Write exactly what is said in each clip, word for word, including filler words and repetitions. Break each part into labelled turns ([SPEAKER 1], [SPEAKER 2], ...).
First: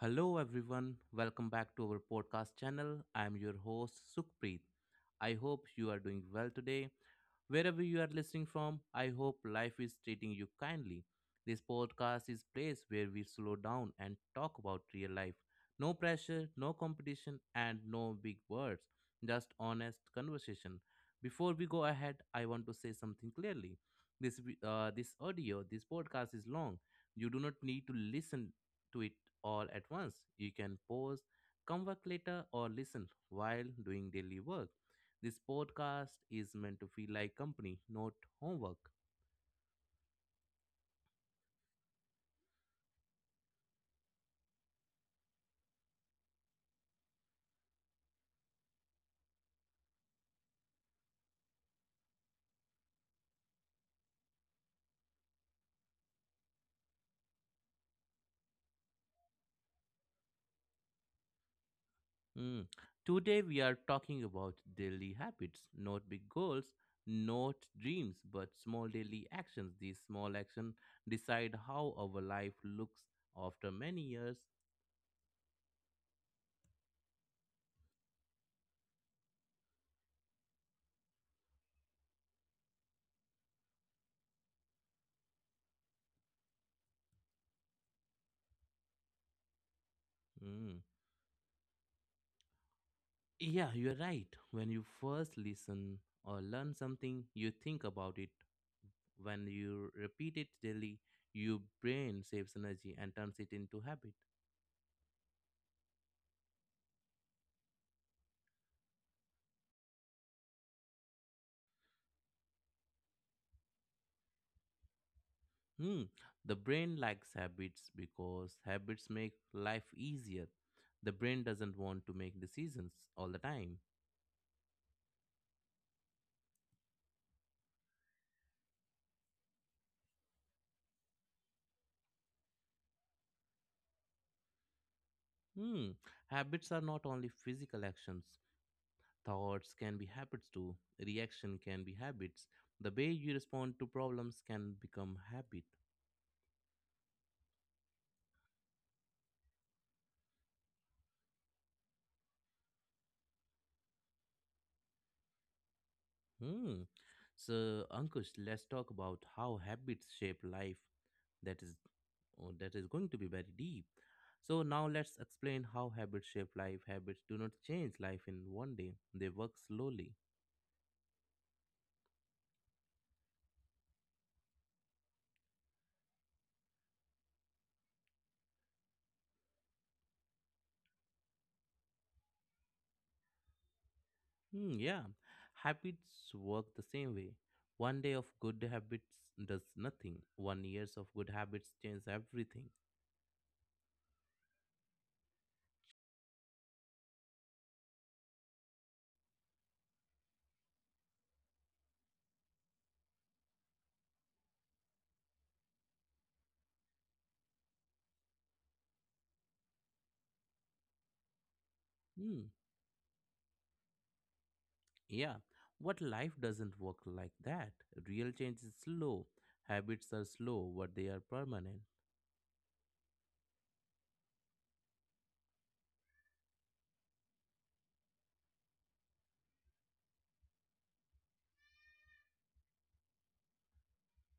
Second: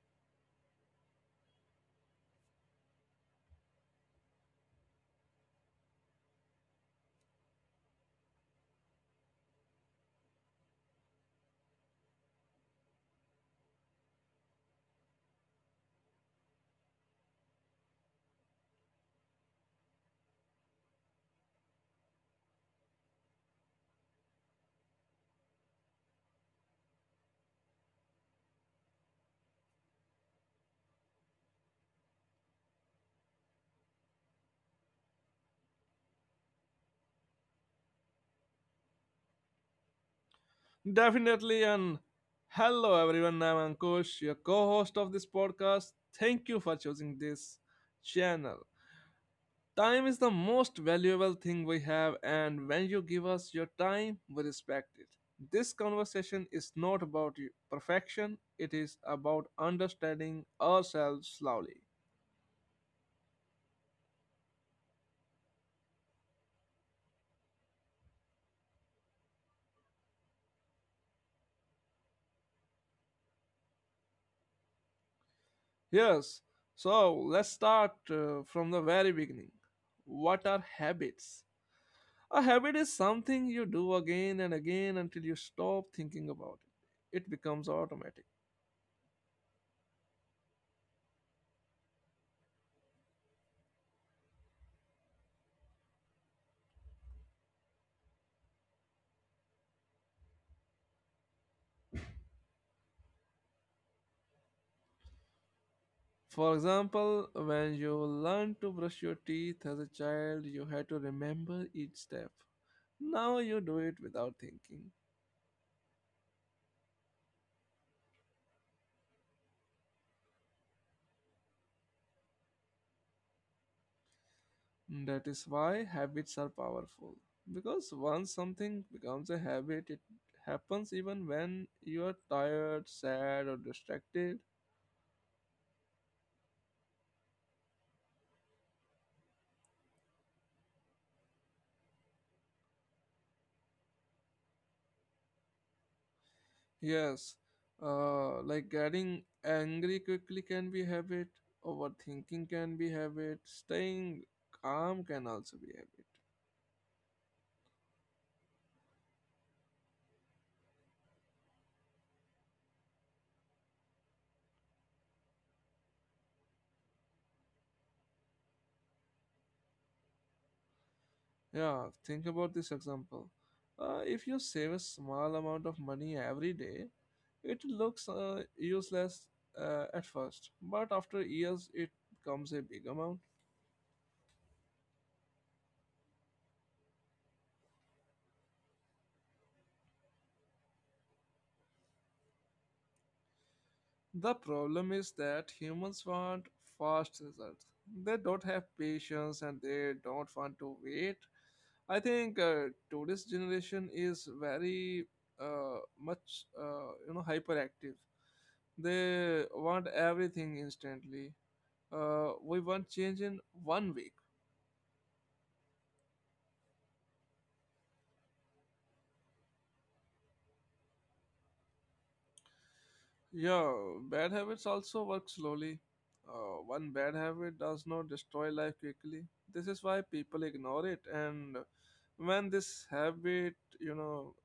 [SPEAKER 1] Hello, everyone. Welcome back to our podcast channel. I am your host, Sukhpreet. I hope you are doing well today. Wherever you are listening from, I hope life is treating you kindly. This podcast is place where we slow down and talk about real life. No pressure, no competition, and no big words, just honest conversation. Before we go ahead, I want to say something clearly. This vi- uh, this audio, this podcast is long. You do not need to listen to it all at once. You can pause, come back later, or listen while doing daily work. This podcast is meant to feel like company, not homework.
[SPEAKER 2] Definitely, and hello everyone. I'm Ankush, your co host of this podcast. Thank you for choosing this channel. Time is the most valuable thing we have, and when you give us your time, we respect it. This conversation is not about you- perfection, it is about understanding ourselves slowly.
[SPEAKER 1] Mm. Today, we are talking about daily habits, not big goals, not dreams, but small daily actions. These small actions decide how our life looks after many years.
[SPEAKER 2] Yes, so let's start uh, from the very beginning. What are habits? A habit is something you do again and again until you stop thinking about it. It becomes automatic.
[SPEAKER 1] Mm. Yeah, you're right. When you first listen or learn something, you think about it When you repeat it daily, your brain saves energy and turns it into habit.
[SPEAKER 2] For example, when you learned to brush your teeth as a child, you had to remember each step. Now you do it without thinking.
[SPEAKER 1] Hmm. The brain likes habits because habits make life easier. The brain doesn't want to make decisions all the time.
[SPEAKER 2] That is why habits are powerful. Because once something becomes a habit, it happens even when you are tired, sad, or distracted.
[SPEAKER 1] Hmm. Habits are not only physical actions. Thoughts can be habits too. Reaction can be habits. The way you respond to problems can become habit.
[SPEAKER 2] Yes, uh, like getting angry quickly can be habit, overthinking can be habit, staying calm can also be habit.
[SPEAKER 1] Hmm. So, Ankush, let's talk about how habits shape life. That is, oh, that is going to be very deep. So now let's explain how habits shape life. Habits do not change life in one day. They work slowly.
[SPEAKER 2] Yeah, think about this example. Uh, if you save a small amount of money every day, it looks uh, useless uh, at first, but after years, it becomes a big amount.
[SPEAKER 1] Hmm, yeah, habits work the same way. One day of good habits does nothing. One years of good habits change everything.
[SPEAKER 2] The problem is that humans want fast results. They don't have patience and they don't want to wait. I think uh, today's generation is very uh, much uh, you know hyperactive. They want everything instantly. Uh,
[SPEAKER 1] Hmm,
[SPEAKER 2] we want change in one week.
[SPEAKER 1] yeah, What life doesn't work like that. Real change is slow. Habits are slow, but they are permanent.
[SPEAKER 2] Yeah, bad habits also work slowly. Uh, one bad habit does not destroy life quickly. This is why people ignore it. And when this habit, you know,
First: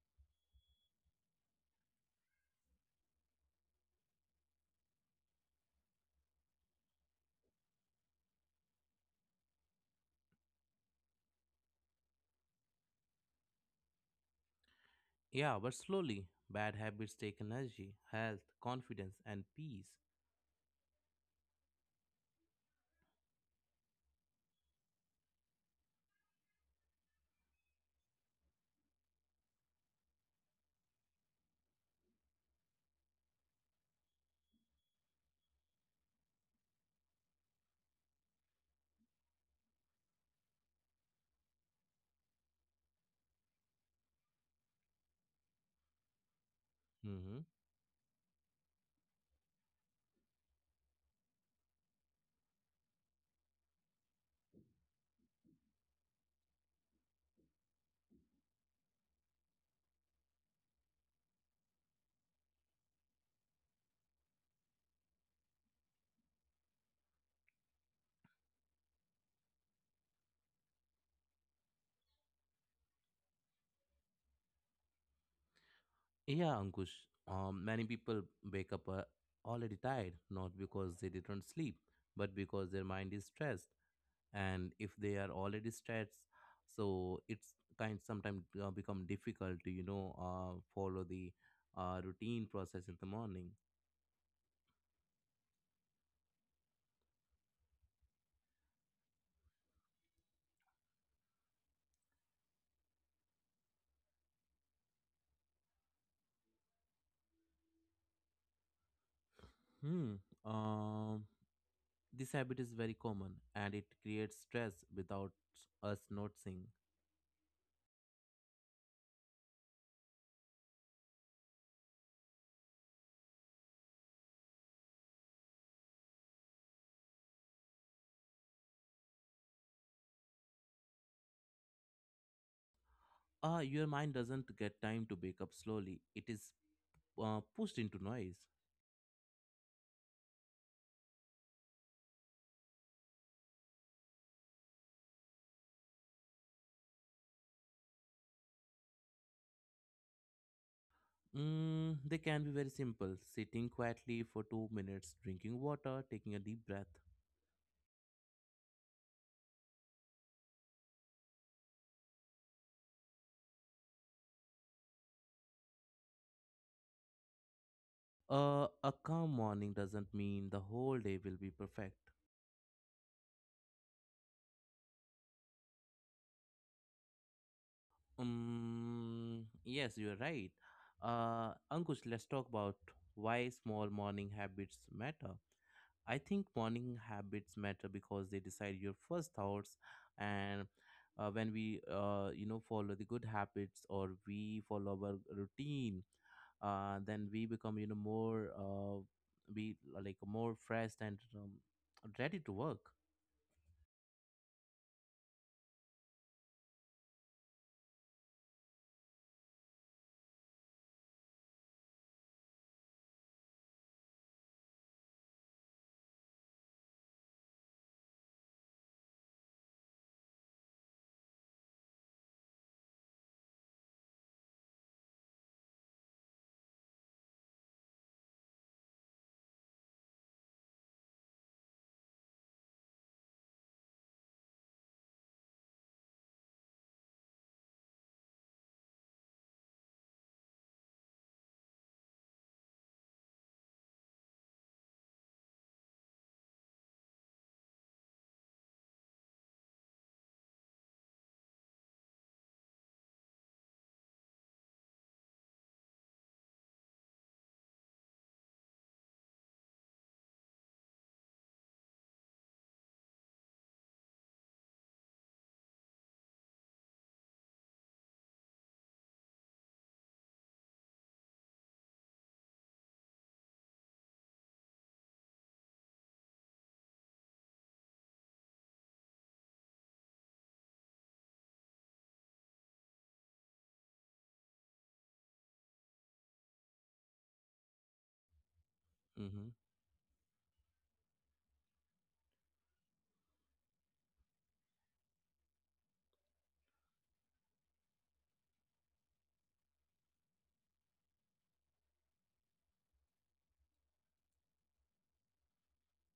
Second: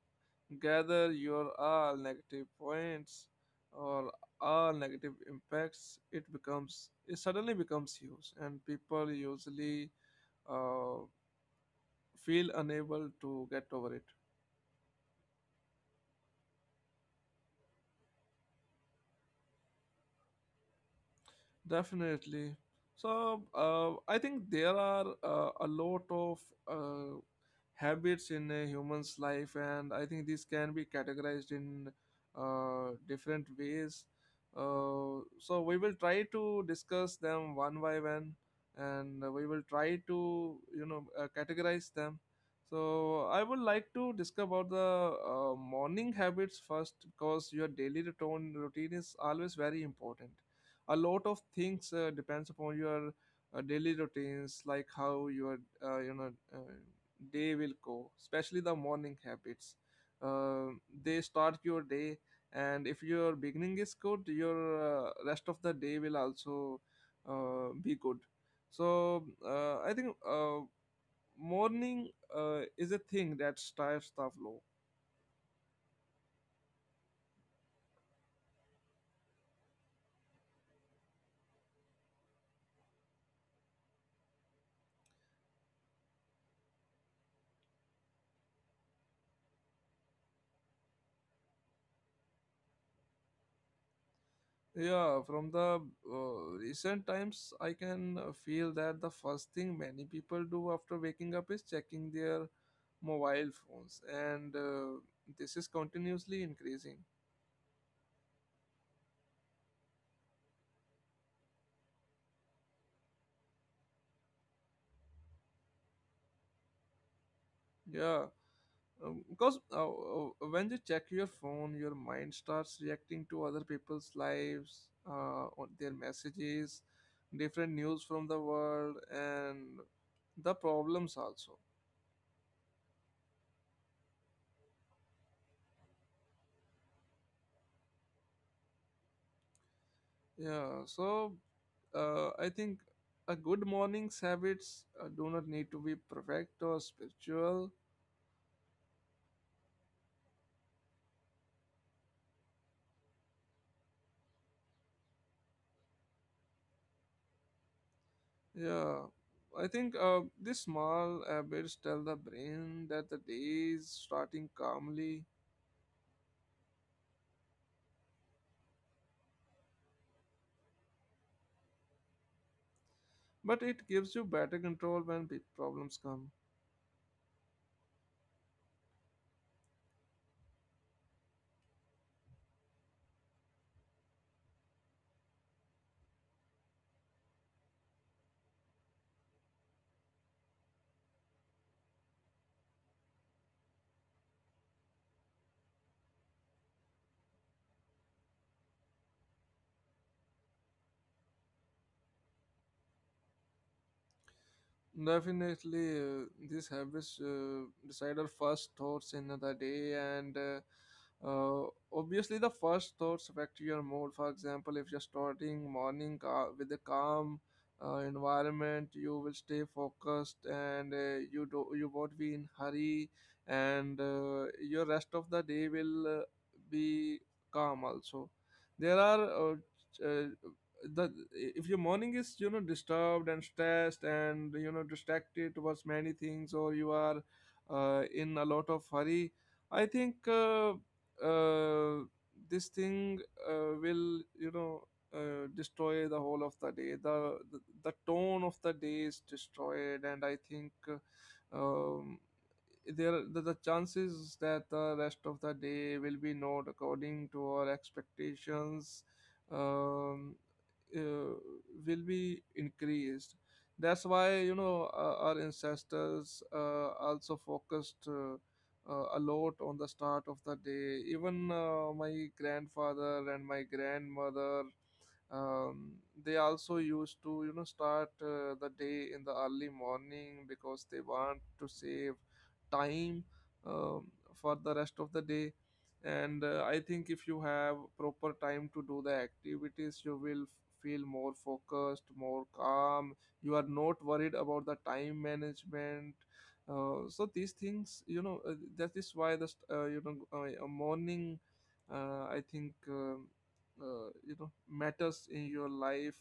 [SPEAKER 2] gather your all negative points or all negative impacts, it becomes it suddenly becomes huge, and people usually uh, feel unable to get over it.
[SPEAKER 1] Yeah, but slowly, bad habits take energy, health, confidence, and peace.
[SPEAKER 2] Definitely. So uh, I think there are uh, a lot of uh, habits in a human's life, and I think these can be categorized in uh, different ways, uh, so we will try to discuss them one by one, and we will try to you know uh, categorize them. So I would like to discuss about the uh, morning habits first,
[SPEAKER 1] Hmm.
[SPEAKER 2] because your daily routine routine is always very important. A lot of things uh, depends upon your uh, daily routines, like how your uh, you know uh, they will go, especially the morning habits. Uh, they start your day, and if your beginning is good, your uh, rest of the day will also uh, be good. So uh, I think uh, morning uh, is a thing that starts the flow.
[SPEAKER 1] Yeah, Ankush. Um, many people wake up uh, already tired, not because they didn't sleep, but because their mind is stressed. And if they are already stressed, so it's kind sometimes uh, become difficult to you know uh, follow the uh, routine process in the morning.
[SPEAKER 2] Yeah, from the uh, recent times, I can uh, feel that the first thing many people do after waking up is checking their mobile phones, and uh, this is continuously increasing.
[SPEAKER 1] Hmm. Um, this habit is very common, and it creates stress without us noticing.
[SPEAKER 2] Yeah, um, because uh, uh, when you check your phone, your mind starts reacting to other people's lives, uh, on their messages, different news from the world, and the problems also.
[SPEAKER 1] Ah, your mind doesn't get time to wake up slowly. It is uh, pushed into noise.
[SPEAKER 2] Yeah, so uh, I think a good morning's habits uh, do not need to be perfect or spiritual.
[SPEAKER 1] Mm, they can be very simple sitting quietly for two minutes, drinking water, taking a deep breath.
[SPEAKER 2] Yeah, I think uh, these small habits tell the brain that the day is starting calmly,
[SPEAKER 1] Uh, a calm morning doesn't mean the whole day will be perfect.
[SPEAKER 2] but it gives you better control when big problems come.
[SPEAKER 1] Um, yes, you are right. Uh, Ankush, let's talk about why small morning habits matter. I think morning habits matter because they decide your first thoughts and uh, when we uh, you know follow the good habits or we follow our routine uh, then we become you know more uh, we like more fresh and um, ready to work.
[SPEAKER 2] Definitely, uh, these habits uh, decide our first thoughts in the day, and uh, uh, obviously, the first thoughts affect your mood. For example, if you're starting morning ca- with a calm uh, environment, you will stay focused, and uh, you do you won't be in hurry, and uh, your rest of the day will uh, be calm also. There are uh, ch- uh, the if your morning is you know disturbed and stressed and you know distracted towards many things, or you are uh, in a lot of hurry, I think uh, uh, this thing uh, will you know uh, destroy the whole of the day. The, the the tone of the day is destroyed, and I think uh, um, there the, the chances that the rest of the day will be not according to our expectations um, uh, will be increased. That's why you know uh, our ancestors uh, also focused uh, uh, a lot on the start of the day. Even uh, my grandfather and my grandmother um, they also used to you know start uh, the day in the early morning, because they want to save time um, for the rest of the day. And uh, I think if you have proper time to do the
[SPEAKER 1] Mm-hmm.
[SPEAKER 2] activities, you will f- feel more focused, more calm. You are not worried about the time management. Uh, so these things you know uh, that is why the st- uh, you know uh, morning, uh, I think um, uh, you know, matters in your life.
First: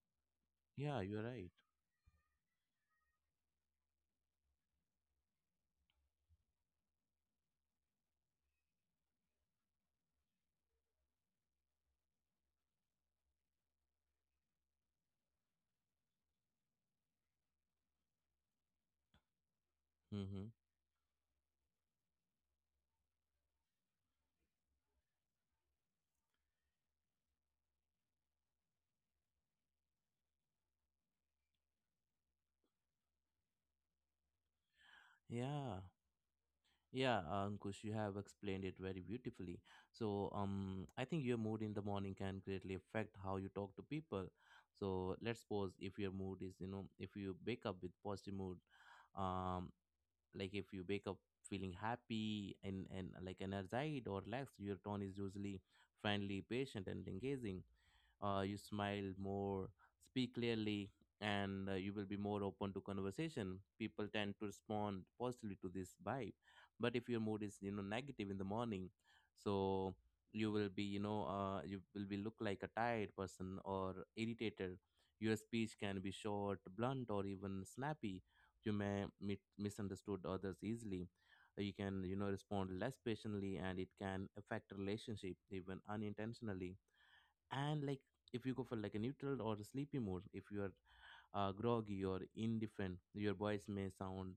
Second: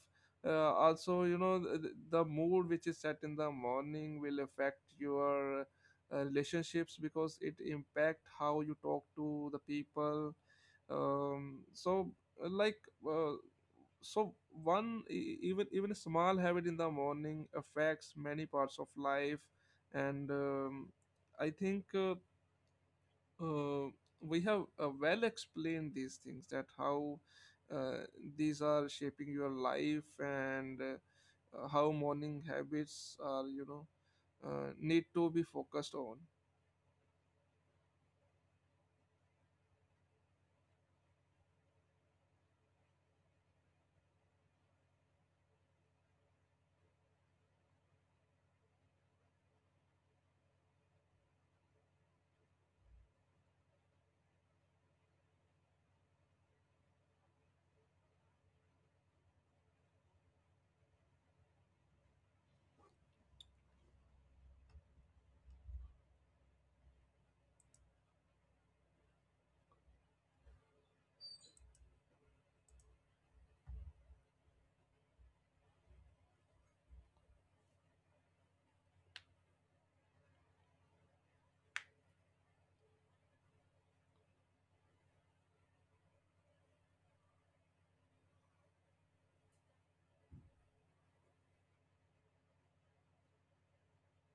[SPEAKER 2] uh,
[SPEAKER 1] Yeah, you're
[SPEAKER 2] Also you
[SPEAKER 1] right.
[SPEAKER 2] know the, the mood which is set in the morning will affect your uh, relationships, because it impact how you talk to the people. Um, so uh, like uh, so one e- even even a small habit in the morning affects many parts of life, and
[SPEAKER 1] Mm-hmm.
[SPEAKER 2] um, I think uh, uh, we have uh, well explained these things, that how uh, these are shaping your life, and uh, how morning habits are you know uh, need to be
[SPEAKER 1] Yeah.
[SPEAKER 2] focused on.
[SPEAKER 1] Yeah, uh, Ankush, you have explained it very beautifully. So, um, I think your mood in the morning can greatly affect how you talk to people. So, let's suppose if your mood is, you know, if you wake up with positive mood, um, like if you wake up feeling happy and and like energized or relaxed, your tone is usually friendly, patient, and engaging. Uh, you smile more, speak clearly, and uh, you will be more open to conversation. People tend to respond positively to this vibe. But if your mood is, you know, negative in the morning, so you will be, you know, uh, you will be look like a tired person or irritated. Your speech can be short, blunt, or even snappy. You may mit- misunderstood others easily. You can, you know, respond less patiently, and it can affect relationship even unintentionally. And like if you go for like a neutral or a sleepy mode, if you are uh, groggy or indifferent, your voice may sound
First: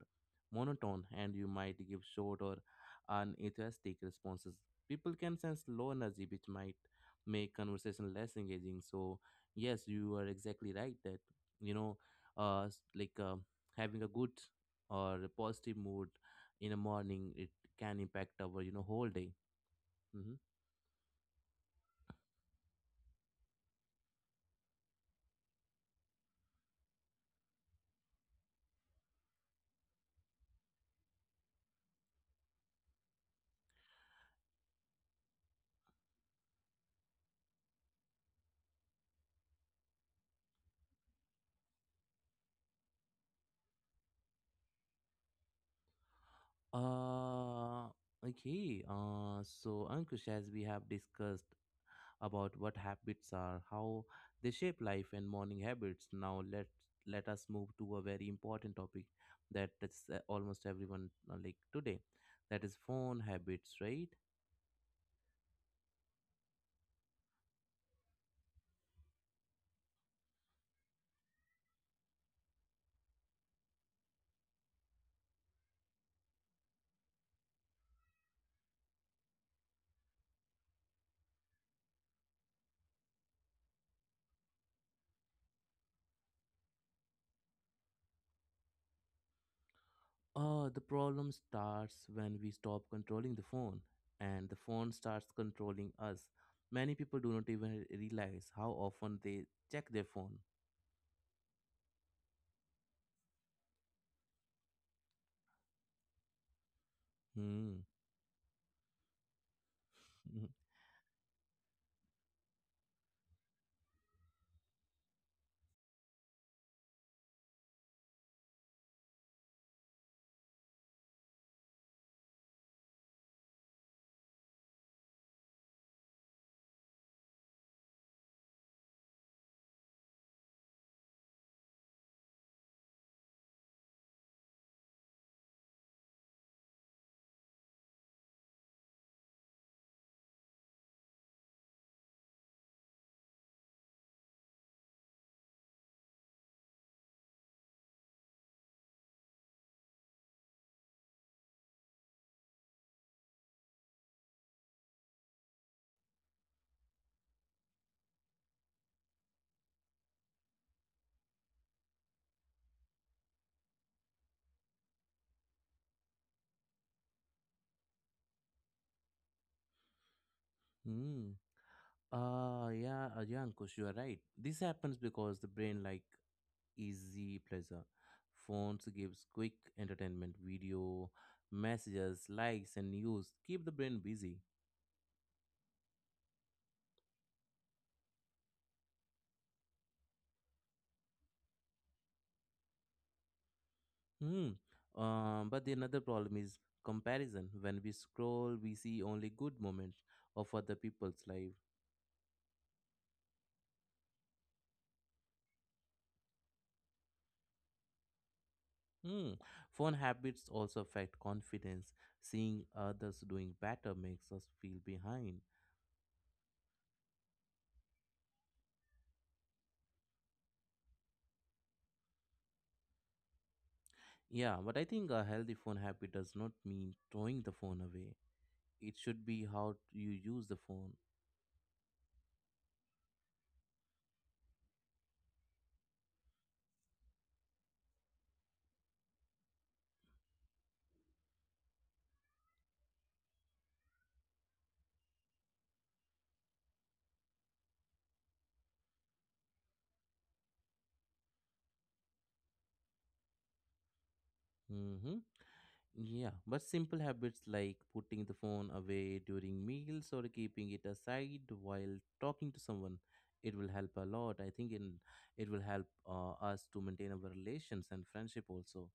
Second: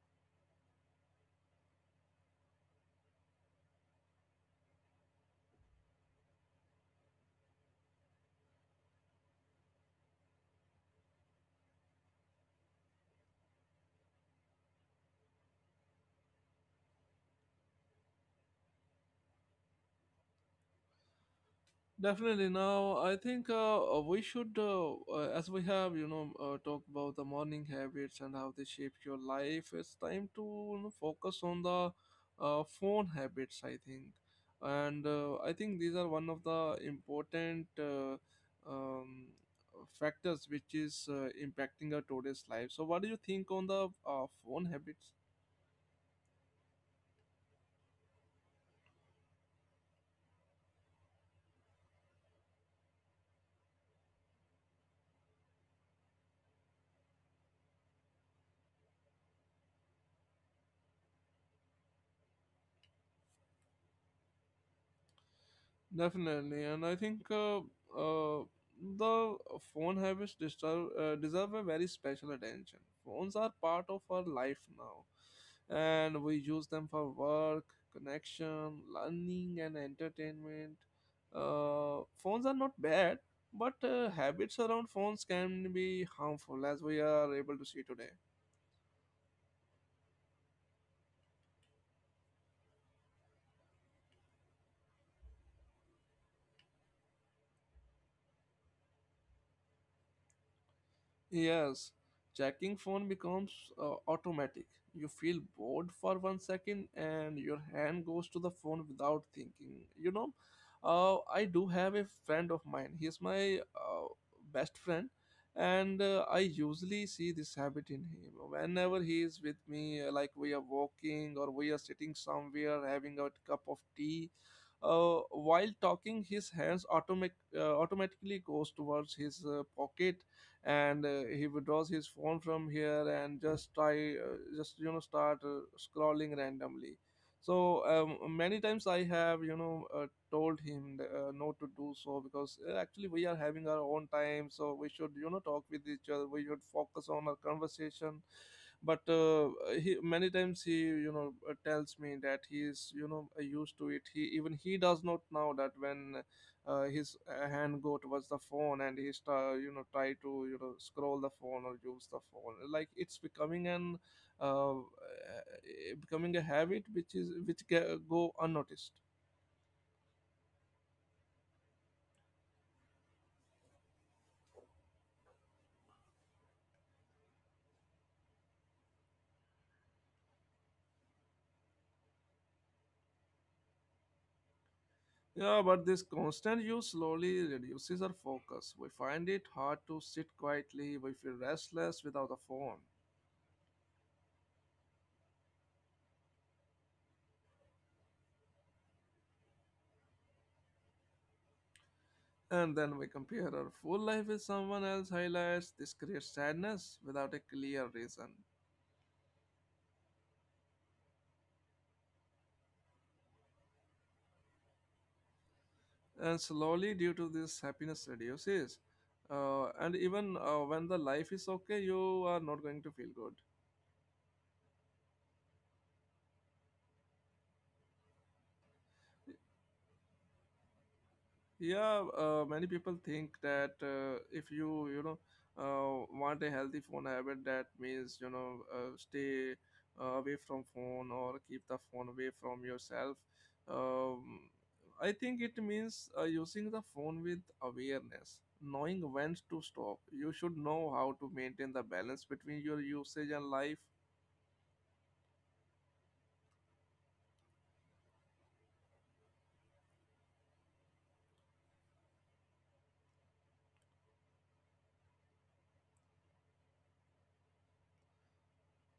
[SPEAKER 1] monotone, and you might give short or unenthusiastic responses. People can sense low energy, which might make conversation less engaging. So, yes, you are exactly right that, you know, uh, s- like uh, having a good or a positive mood in the morning, it can impact our, you know, whole day. Hmm.
[SPEAKER 2] Definitely. Now, I think uh, uh, we should, uh, uh, as we have, you know, uh, talk about the morning habits and how they shape your life. It's time to you know focus on the uh, phone habits, I think. And uh, I think these are one of the important uh, um, factors which is uh, impacting our today's life. So, what do you think on the uh, phone habits?
[SPEAKER 1] Uh, okay. Uh, so, Ankush, as we have discussed, about what habits are, how they shape life and morning habits. Now let let us move to a very important topic that touches uh, almost everyone uh, like today. That is phone habits, right?
[SPEAKER 2] Definitely, and I think uh, uh, the phone habits deserve uh, deserve a very special attention. Phones are part of our life now, and we use them for work, connection, learning, and entertainment. Uh, phones are not bad, but uh, habits around phones can be harmful, as we are able to see today.
[SPEAKER 1] Uh, the problem starts when we stop controlling the phone, and the phone starts controlling us. Many people do not even realize how often they check their phone.
[SPEAKER 2] Yes, checking phone becomes uh, automatic. You feel bored for one second and your
[SPEAKER 1] Hmm.
[SPEAKER 2] hand goes to the phone without thinking. You know, uh, I do have a friend of mine. He's my uh, best friend, and uh, I usually see this habit in him. Whenever he is with me, uh, like we are walking or we are sitting somewhere having a cup of tea, uh, while talking, his hands automatic uh, automatically goes towards his uh, pocket, and uh, he withdraws his phone from here and just try uh, just you know start uh, scrolling randomly. So um, many times I have you know uh, told him uh, not to do so, because uh, actually we are having our own time, so we should you know talk with each other, we should focus on our conversation. But uh, he many times he you know uh, tells me that he is you know uh, used to it. He even he does not know that when uh, his uh, hand go towards the phone and he start, you know, try to you know scroll the phone or use the phone, like it's becoming an uh, uh, becoming a habit which is which ca- go unnoticed.
[SPEAKER 1] Hmm. Hmm. Ah, yeah, uh, yeah, Ankush, you are right. This happens because the brain like easy pleasure. Phones gives quick entertainment, video, messages, likes, and news. Keep the brain busy.
[SPEAKER 2] Yeah, but this constant use slowly reduces our focus. We find it hard to sit quietly, we feel restless without a phone,
[SPEAKER 1] Hmm. Um, but the another problem is comparison. When we scroll, we see only good moments of other people's life.
[SPEAKER 2] and then we compare our full life with someone else's highlights. This creates sadness without a clear reason.
[SPEAKER 1] Hmm. Phone habits also affect confidence. Seeing others doing better makes us feel behind.
[SPEAKER 2] And slowly due to this happiness reduces, uh, and even uh, when the life is okay, you are not going to feel good.
[SPEAKER 1] Yeah, but I think a healthy phone habit does not mean throwing the phone away. It should be how you use the phone.
[SPEAKER 2] Yeah, uh, many people think that uh, if you you know uh, want a healthy phone habit, that means you know uh, stay uh, away from phone, or keep the phone away from yourself. um, I think it means uh, using the phone with awareness, knowing when to stop. You should know how to maintain the balance between your usage and life.
[SPEAKER 1] Hmm. Yeah, but simple habits like putting the phone away during meals or keeping it aside while talking to someone, it will help a lot. I think in, it will help uh, us to maintain our relations and friendship also.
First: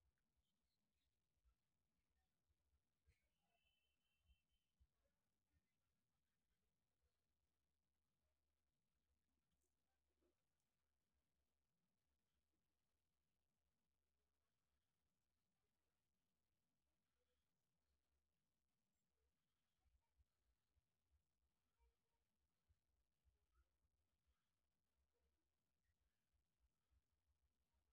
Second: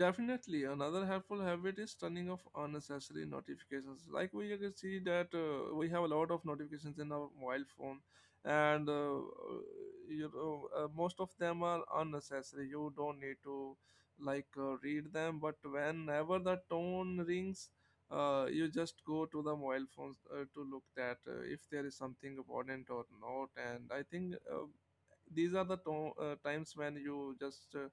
[SPEAKER 2] Definitely, another helpful habit is turning off unnecessary notifications. Like we can see that uh, we have a lot of notifications in our mobile phone, and uh, you know uh, most of them are unnecessary. You don't need to like uh, read them, but whenever the tone rings, uh, you just go to the mobile phones uh, to look that uh, if there is something important or not. And I think uh, these are the to- uh, times when you just uh,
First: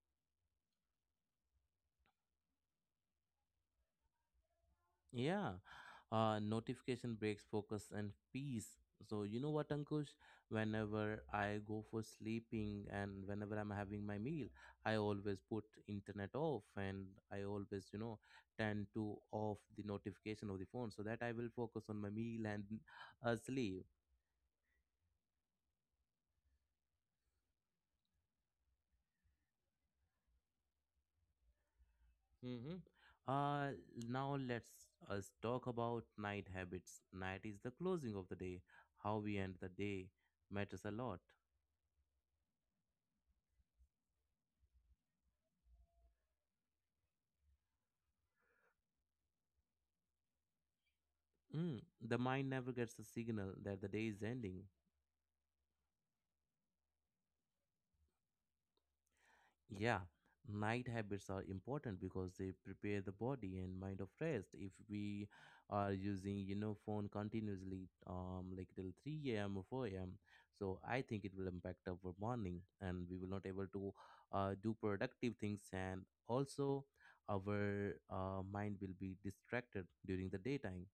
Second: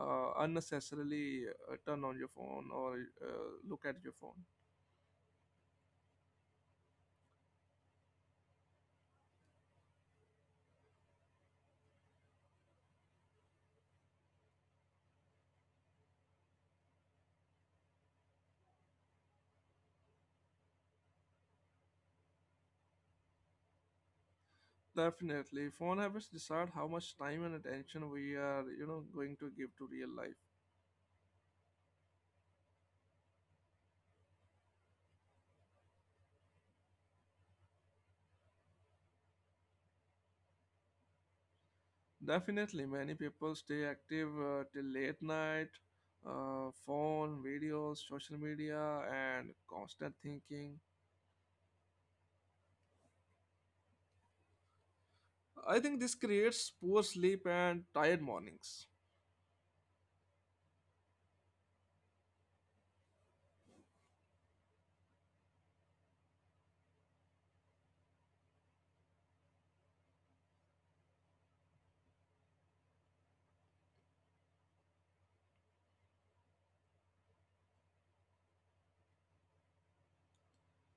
[SPEAKER 2] uh, unnecessarily uh, turn on your phone or uh, look at your phone.
[SPEAKER 1] Yeah, uh, notification breaks focus and peace. So you know what, Ankush? Whenever I go for sleeping and whenever I'm having my meal, I always put internet off and I always, you know, tend to off the notification of the phone so that I will focus on my meal and uh, sleep.
[SPEAKER 2] Definitely, phone habits decide how much time and attention we are you know going to give to real life.
[SPEAKER 1] Mm-hmm. Uh, now let's us talk about night habits. Night is the closing of the day. How we end the day matters a lot.
[SPEAKER 2] Definitely, many people stay active uh, till late night: uh, phone, videos, social media, and constant thinking.
[SPEAKER 1] Mm, the mind never gets the signal that the day is ending.
[SPEAKER 2] I think this creates poor sleep and tired mornings.
[SPEAKER 1] Yeah, night habits are important because they prepare the body and mind of rest. If we are using, you know, phone continuously, um, like till three a m or four a m, so I think it will impact our morning, and we will not able to uh, do productive things, and also our uh, mind will be distracted during the daytime.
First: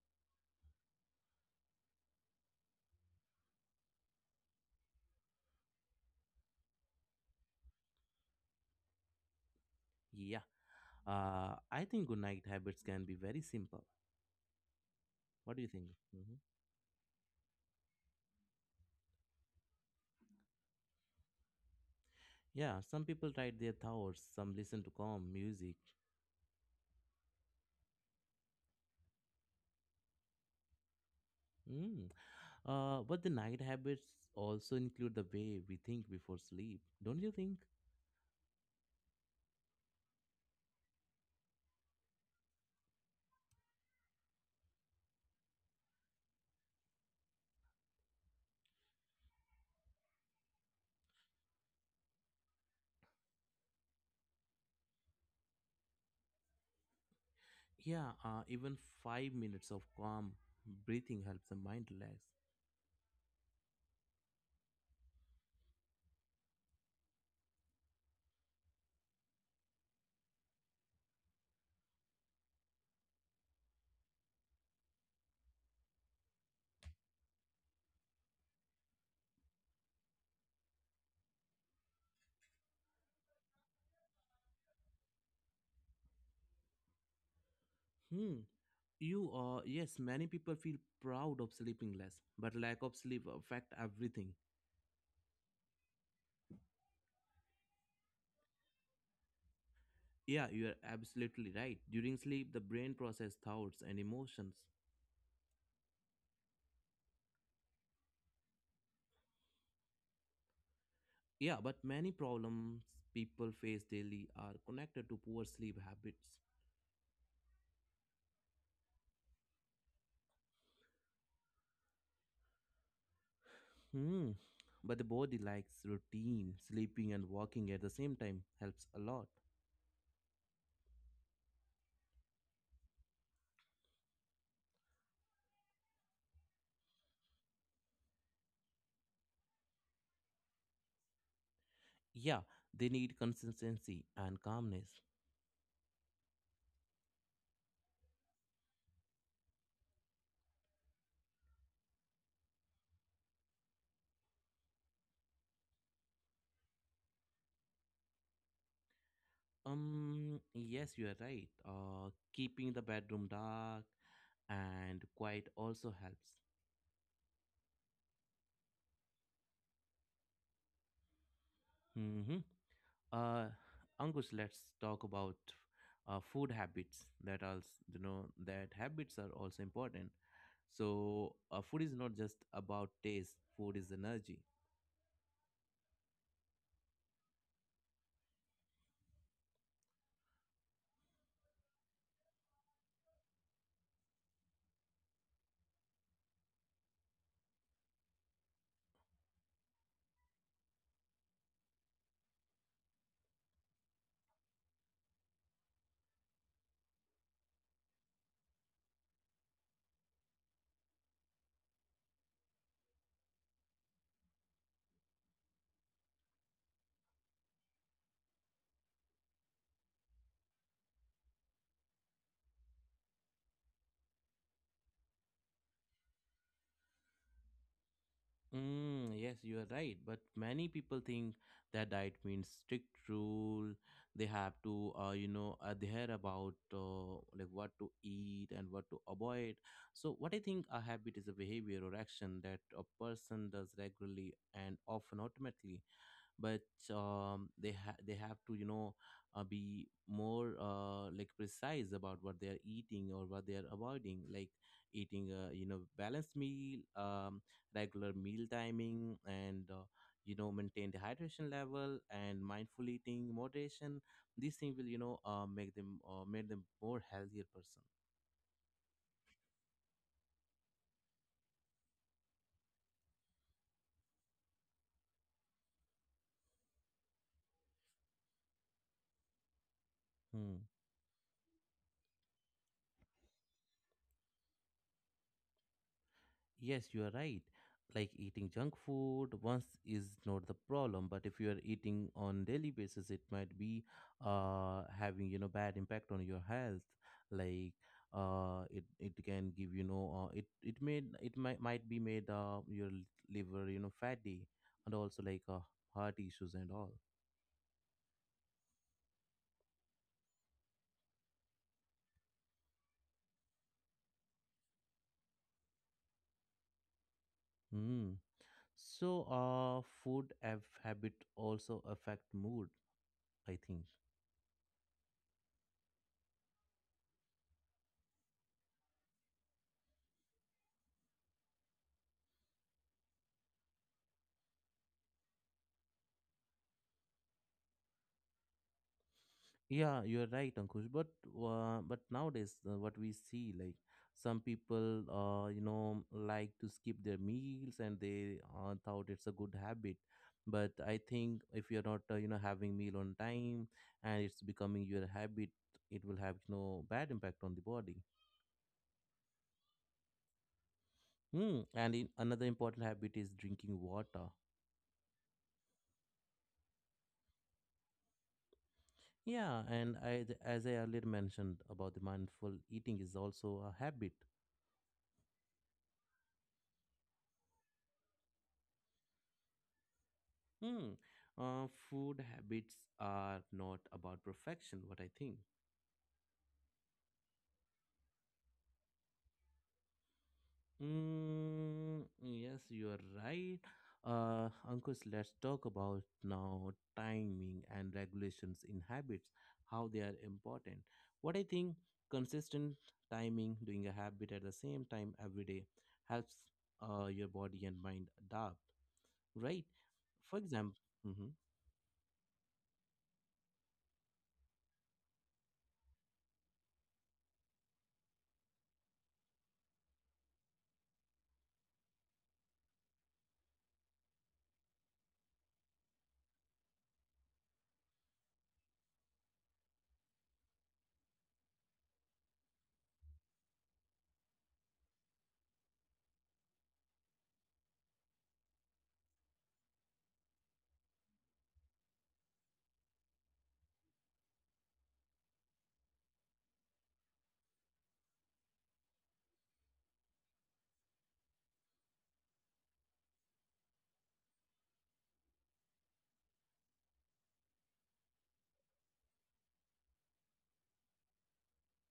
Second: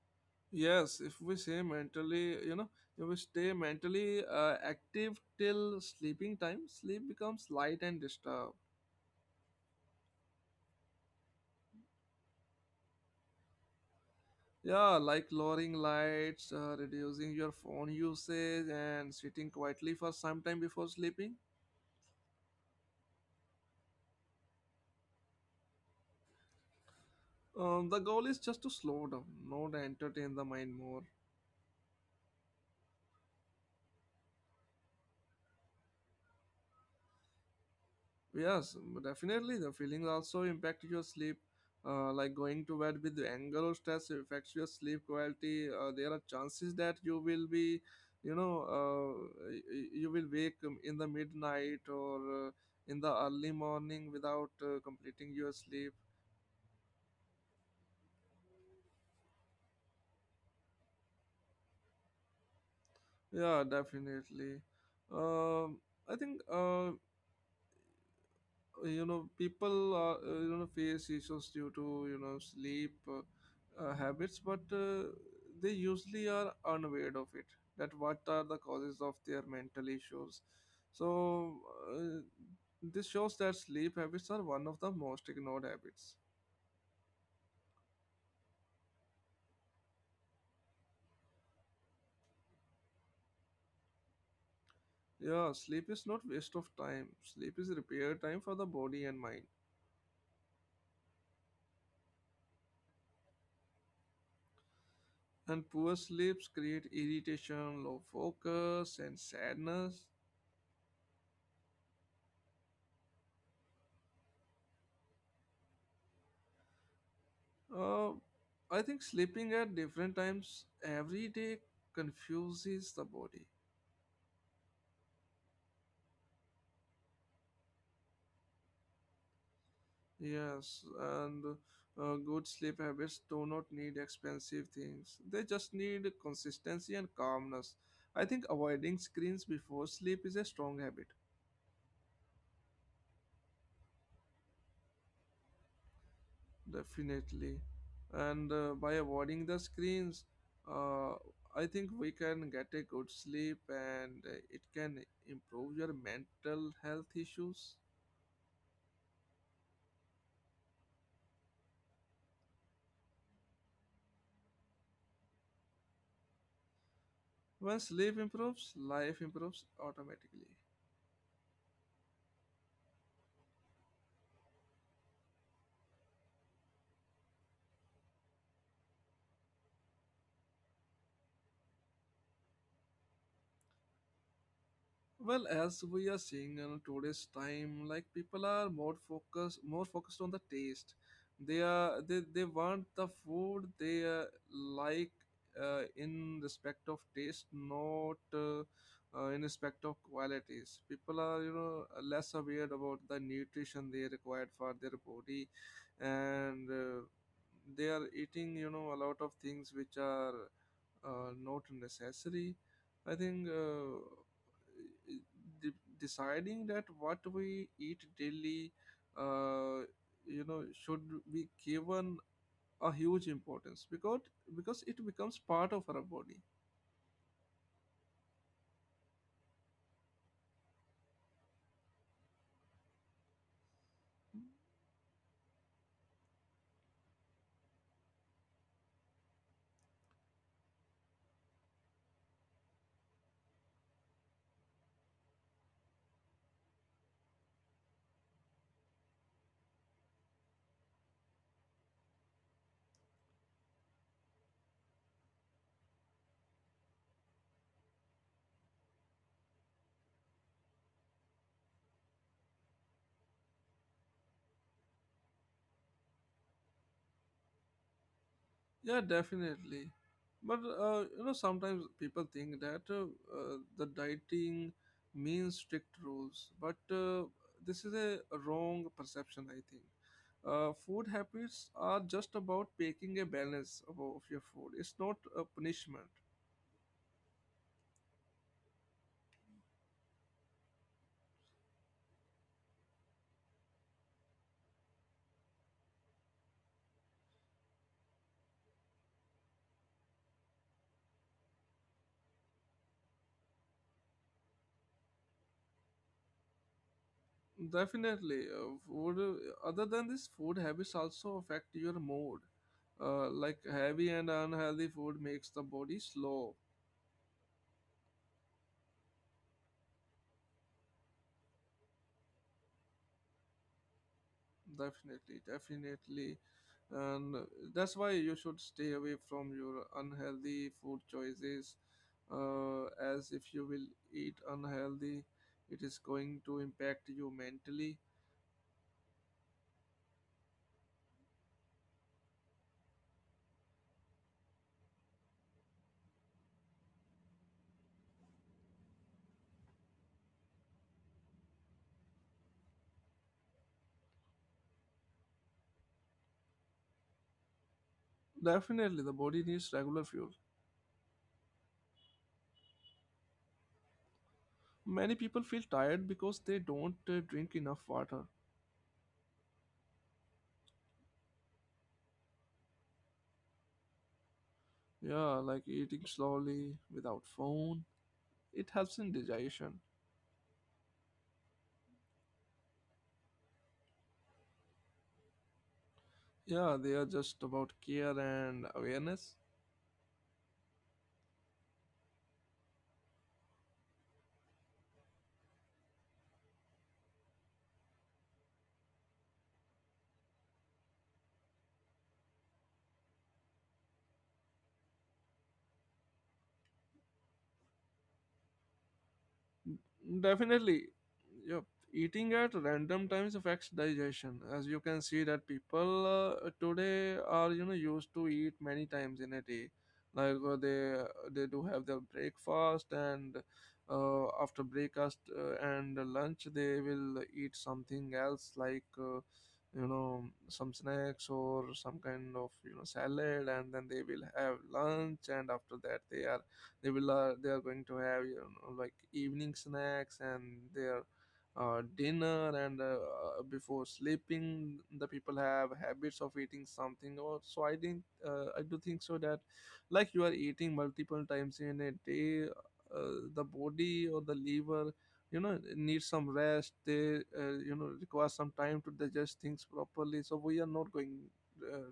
[SPEAKER 2] Yes, if we say mentally, you know, if we stay mentally uh, active till sleeping time, sleep becomes light and disturbed.
[SPEAKER 1] Yeah, uh, I think good night habits can be very simple.
[SPEAKER 2] Yeah, like
[SPEAKER 1] What do you
[SPEAKER 2] lowering
[SPEAKER 1] think? Mm-hmm.
[SPEAKER 2] lights, uh, reducing your phone usage, and sitting quietly for some time before sleeping.
[SPEAKER 1] Yeah, some people write their thoughts, some listen to calm music.
[SPEAKER 2] Um, the goal is just to slow down, not entertain the mind more.
[SPEAKER 1] Mm. Uh, but the night habits also include the way we think before sleep, don't you think?
[SPEAKER 2] Yes, but definitely the feelings also impact your sleep. Uh, like going to bed with anger or stress affects your sleep quality. Uh, there are chances that you will be, you know, uh, y- y- you will wake um, in the midnight, or uh, in the early morning without uh, completing your sleep.
[SPEAKER 1] Yeah, uh, even five minutes of calm breathing helps the mind relax.
[SPEAKER 2] Yeah, definitely. Um, I think. Uh, uh, you know People uh, you know face issues due to, you know sleep uh, uh, habits, but uh, they usually are unaware of it, that what are the causes of their mental issues. So uh, this shows that sleep habits are one of the most ignored habits.
[SPEAKER 1] Hmm. You uh, yes, many people feel proud of sleeping less, but lack of sleep affect everything.
[SPEAKER 2] Yeah, sleep is not waste of time. Sleep is repair time for the body and mind.
[SPEAKER 1] Yeah, you are absolutely right. During sleep, the brain process thoughts and emotions.
[SPEAKER 2] And poor sleeps create irritation, low focus, and sadness.
[SPEAKER 1] Yeah, but many problems people face daily are connected to poor sleep habits.
[SPEAKER 2] Uh, I think sleeping at different times every day confuses the body.
[SPEAKER 1] Hmm. But the body likes routine. Sleeping and walking at the same time helps a lot.
[SPEAKER 2] Yes, and uh, good sleep habits do not need expensive things. They just need consistency and calmness. I think avoiding screens before sleep is a strong habit,
[SPEAKER 1] Yeah, they need consistency and calmness.
[SPEAKER 2] definitely. And uh, by avoiding the screens, uh, I think we can get a good sleep, and uh, it can improve your mental health issues.
[SPEAKER 1] Um, yes, you are right. Uh, keeping the bedroom dark and quiet also helps.
[SPEAKER 2] When sleep improves, life improves automatically.
[SPEAKER 1] Hmm. Uh, Ankush, let's talk about uh, food habits. That also, you know, that habits are also important. So, uh, food is not just about taste. Food is energy.
[SPEAKER 2] Well, as we are seeing in today's time, like, people are more focused, more focused on the taste. They are they, they want the food they, uh, like, uh, in respect of taste, not uh, uh, in respect of qualities. People are, you know less aware about the nutrition they required for their body, and uh, they are eating, you know a lot of things which are uh, not necessary. I think. Uh, de- Deciding that what we eat daily, uh, you know should be given a huge importance, because because it becomes part of our body.
[SPEAKER 1] Mm, yes, you are right. But many people think that diet means strict rule. They have to, uh, you know, adhere about uh, like what to eat and what to avoid. So, what I think a habit is a behavior or action that a person does regularly and often automatically, but um, they ha- they have to, you know, uh, be more uh, like precise about what they are eating or what they are avoiding, like eating a, you know, balanced meal, um, regular meal timing, and uh, you know, maintain the hydration level and mindful eating moderation. These things will, you know, uh, make them uh, make them more healthier person.
[SPEAKER 2] Yeah, definitely, but uh, you know sometimes people think that, uh, uh, the dieting means strict rules, but uh, this is a wrong perception, I think. Uh, food habits are just about taking a balance of of your food. It's not a punishment.
[SPEAKER 1] Yes, you are right. Like eating junk food once is not the problem, but if you are eating on daily basis, it might be uh having, you know, bad impact on your health. Like uh, it it can give, you know, uh, it it made it might might be made uh your l- liver, you know, fatty, and also like uh, heart issues and all.
[SPEAKER 2] Definitely. Uh, food, other than this, food habits also affect your mood. Uh, like heavy and unhealthy food makes the body slow.
[SPEAKER 1] Mm. So uh, food have habit also affect mood. I think.
[SPEAKER 2] Definitely, definitely. And that's why you should stay away from your unhealthy food choices. Uh, as if you will eat unhealthy, it is going to impact you mentally.
[SPEAKER 1] Yeah, you're right, Ankush. But uh, but nowadays, uh, what we see, like some people, uh, you know, like to skip their meals, and they uh, thought it's a good habit. But I think if you're not, uh, you know, having meal on time, and it's becoming your habit, it will have, you know, bad impact on the body.
[SPEAKER 2] Definitely, the body needs regular fuel.
[SPEAKER 1] Hmm. And in, another important habit is drinking water.
[SPEAKER 2] Many people feel tired because they don't uh, drink enough water.
[SPEAKER 1] Yeah, and I, as I earlier mentioned about the mindful eating is also a habit.
[SPEAKER 2] Yeah, like eating slowly without phone. It helps in digestion.
[SPEAKER 1] Hmm. Uh, food habits are not about perfection, what I think.
[SPEAKER 2] Yeah, they are just about care and awareness.
[SPEAKER 1] Mm, yes, you are right. Uh, Ankush, let's talk about now timing and regulations in habits, how they are important. What I think consistent timing, doing a habit at the same time every day, helps uh, your body and mind adapt, right? For example,
[SPEAKER 2] Definitely.
[SPEAKER 1] mm-hmm.
[SPEAKER 2] Yep. Eating at random times affects digestion. As you can see that people, uh, today, are, you know used to eat many times in a day. Like, uh, they they do have their breakfast, and uh, after breakfast, uh, and lunch they will eat something else, like, uh, you know some snacks, or some kind of, you know salad, and then they will have lunch, and after that they are they will uh, they are going to have, you know like evening snacks, and their uh, dinner, and uh, uh, before sleeping the people have habits of eating something or so. I think uh, i do think so that, like, you are eating multiple times in a day. Uh, the body or the liver, you know needs some rest. They uh, you know require some time to digest things properly, so we are not going uh,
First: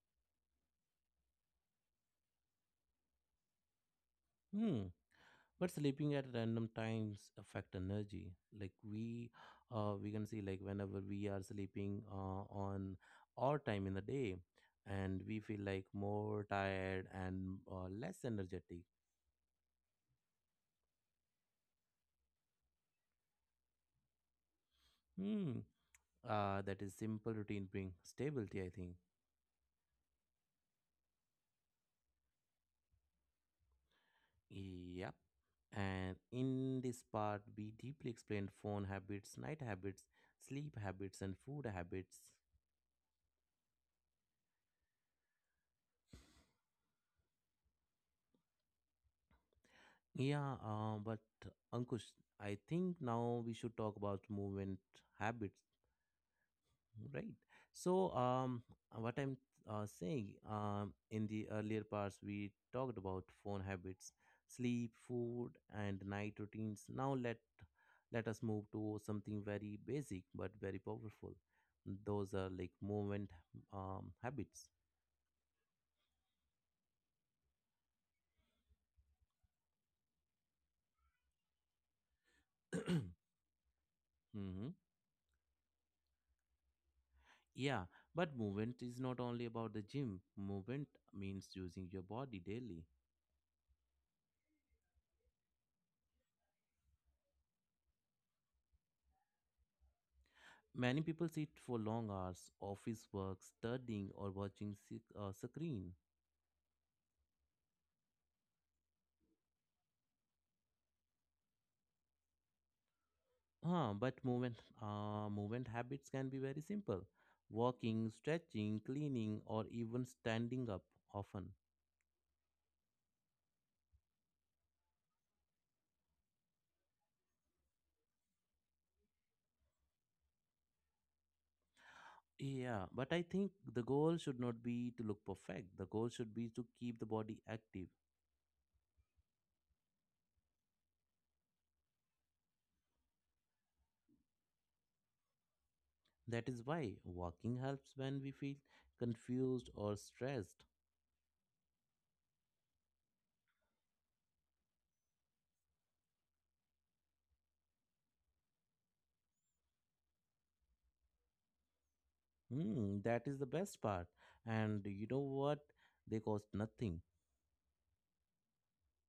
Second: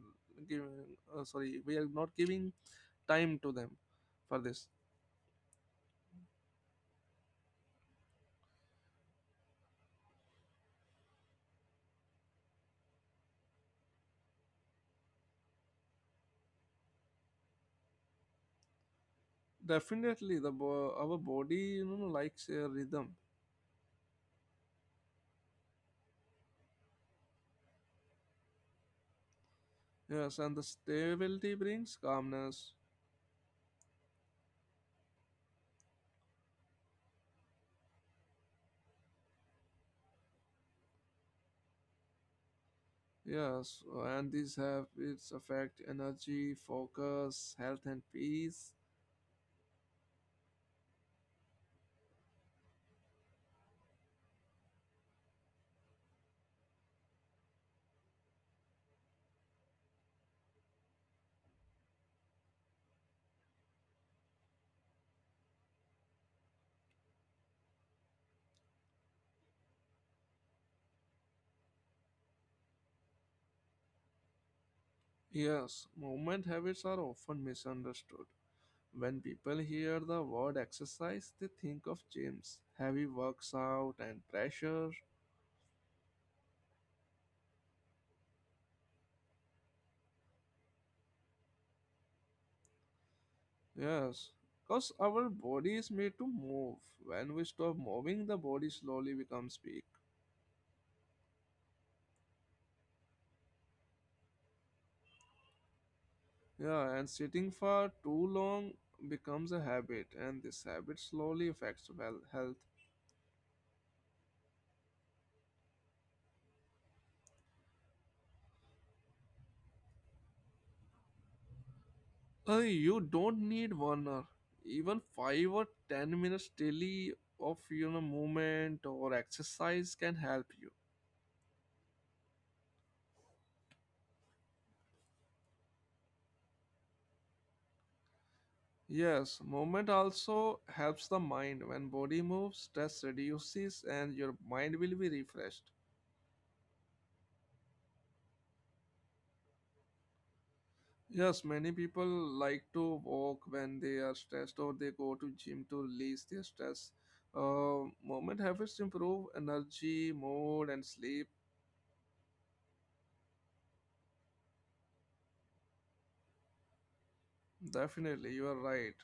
[SPEAKER 2] giving uh, sorry we are not giving time to them for this.
[SPEAKER 1] Hmm. but sleeping at random times affect energy like we uh, we can see like whenever we are sleeping uh, on our time in the day and we feel like more tired and uh, less energetic
[SPEAKER 2] Definitely, the bo- our body, you know likes a rhythm.
[SPEAKER 1] hmm uh, that is simple routine bring stability I think.
[SPEAKER 2] Yes, and the stability brings calmness.
[SPEAKER 1] Yep, and in this part we deeply explained phone habits, night habits, sleep habits and food habits.
[SPEAKER 2] Yes, and these habits affect energy, focus, health, and peace.
[SPEAKER 1] Yeah, uh, but Ankush, I think now we should talk about movement habits, right? So, um, what I'm uh, saying, um, in the earlier parts, we talked about phone habits, sleep, food, and night routines. Now let let us move to something very basic but very powerful. Those are like movement um, habits.
[SPEAKER 2] Yes, movement habits are often misunderstood. When people hear the word exercise, they think of gyms, heavy works out, and
[SPEAKER 1] Mhm.
[SPEAKER 2] pressure.
[SPEAKER 1] Yeah, but movement is not only about the gym. Movement means using your body daily.
[SPEAKER 2] Yes, because our body is made to move. When we stop moving, the body slowly becomes weak.
[SPEAKER 1] Many people sit for long hours, office work, studying, or watching s- uh, screen.
[SPEAKER 2] Yeah, and sitting for too long becomes a habit, and this habit slowly affects well health.
[SPEAKER 1] Huh, but movement, uh, movement habits can be very simple: walking, stretching, cleaning, or even standing up often.
[SPEAKER 2] Uh, you don't need one hour, even five or ten minutes daily of, you know movement or exercise can help you.
[SPEAKER 1] Yeah, but I think the goal should not be to look perfect. The goal should be to keep the body active.
[SPEAKER 2] Yes, movement also helps the mind. When body moves, stress reduces, and your mind will be refreshed.
[SPEAKER 1] That is why walking helps when we feel confused or stressed.
[SPEAKER 2] Yes, many people like to walk when they are stressed, or they go to gym to release their stress. Uh, movement habits improve energy, mood, and sleep.
[SPEAKER 1] Mm, that is the best part. And you know what? They cost nothing.
[SPEAKER 2] Definitely, you are right.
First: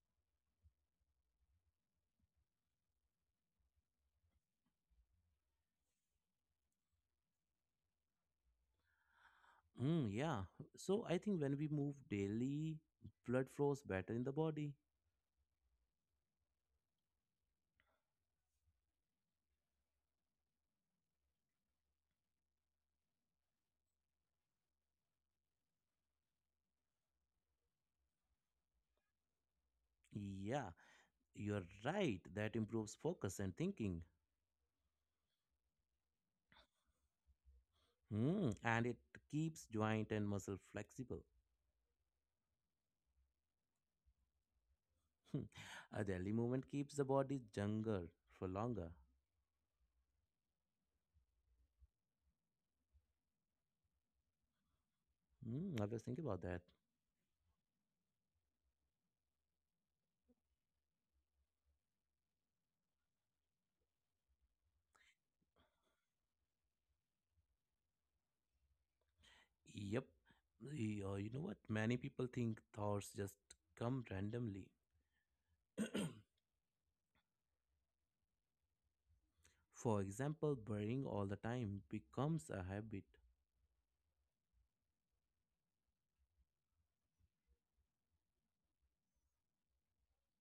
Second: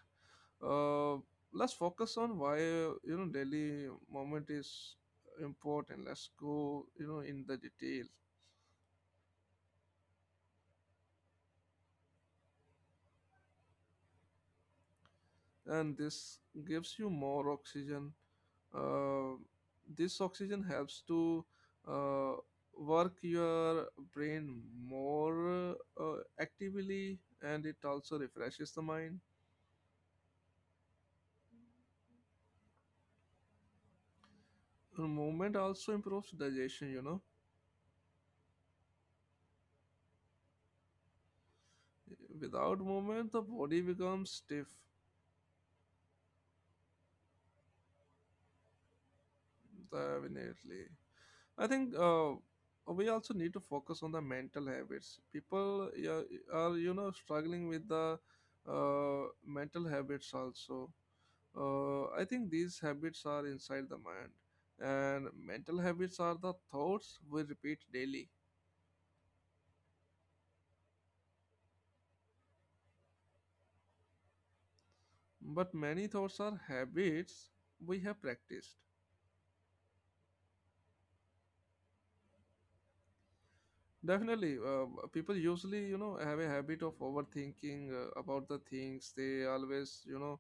[SPEAKER 2] Uh, let's focus on why, you know daily movement is important. Let's go, you know in the detail.
[SPEAKER 1] Mm, yeah. So I think when we move daily, blood flows better in the body.
[SPEAKER 2] And this gives you more oxygen. Uh, this oxygen helps to uh, work your brain more, uh, actively, and it also refreshes the mind.
[SPEAKER 1] Yeah, you're right. That improves focus and thinking.
[SPEAKER 2] Movement also improves digestion, you know.
[SPEAKER 1] Hmm, and it keeps joint and muscle flexible.
[SPEAKER 2] Without movement, the body becomes stiff.
[SPEAKER 1] Hmm. A daily movement keeps the body younger for longer.
[SPEAKER 2] Definitely. I think uh, we also need to focus on the mental habits.
[SPEAKER 1] Hmm, I
[SPEAKER 2] People,
[SPEAKER 1] was
[SPEAKER 2] yeah,
[SPEAKER 1] thinking about that.
[SPEAKER 2] are, you know, struggling with the uh, mental habits also. Uh, I think these habits are inside the mind, and mental habits are the thoughts we repeat daily.
[SPEAKER 1] Yep. Y- uh, You know what? Many people think thoughts just come randomly.
[SPEAKER 2] But many thoughts are habits we have practiced.
[SPEAKER 1] For example, burning all the time becomes a habit.
[SPEAKER 2] Definitely, uh, people usually, you know, have a habit of overthinking uh, about the things. They always, you know,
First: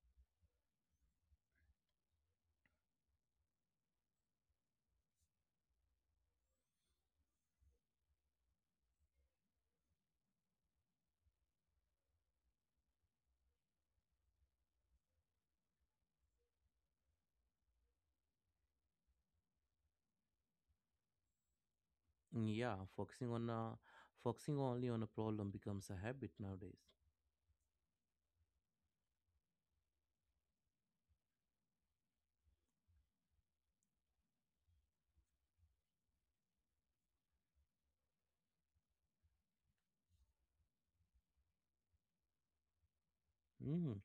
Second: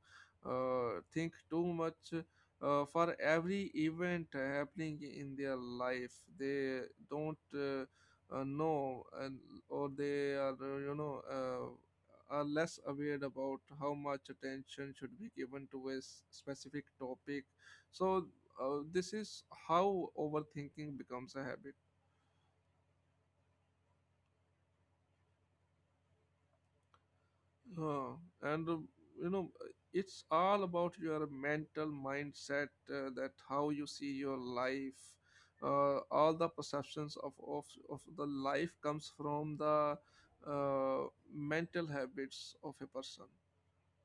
[SPEAKER 2] uh, think too much uh, for every event happening in their life. They don't, uh, uh, know, and or they are, uh, you know, uh, are less aware about how much attention should be given to a s- specific topic. So, uh, this is how overthinking becomes a habit.
[SPEAKER 1] Yeah, focusing on a, focusing only on a problem becomes a habit nowadays.
[SPEAKER 2] Uh, and, uh, you know, it's all about your mental mindset, uh, that how you see your life. Uh, all the perceptions of, of of the life comes from the uh, mental habits of a person.
[SPEAKER 1] Mm.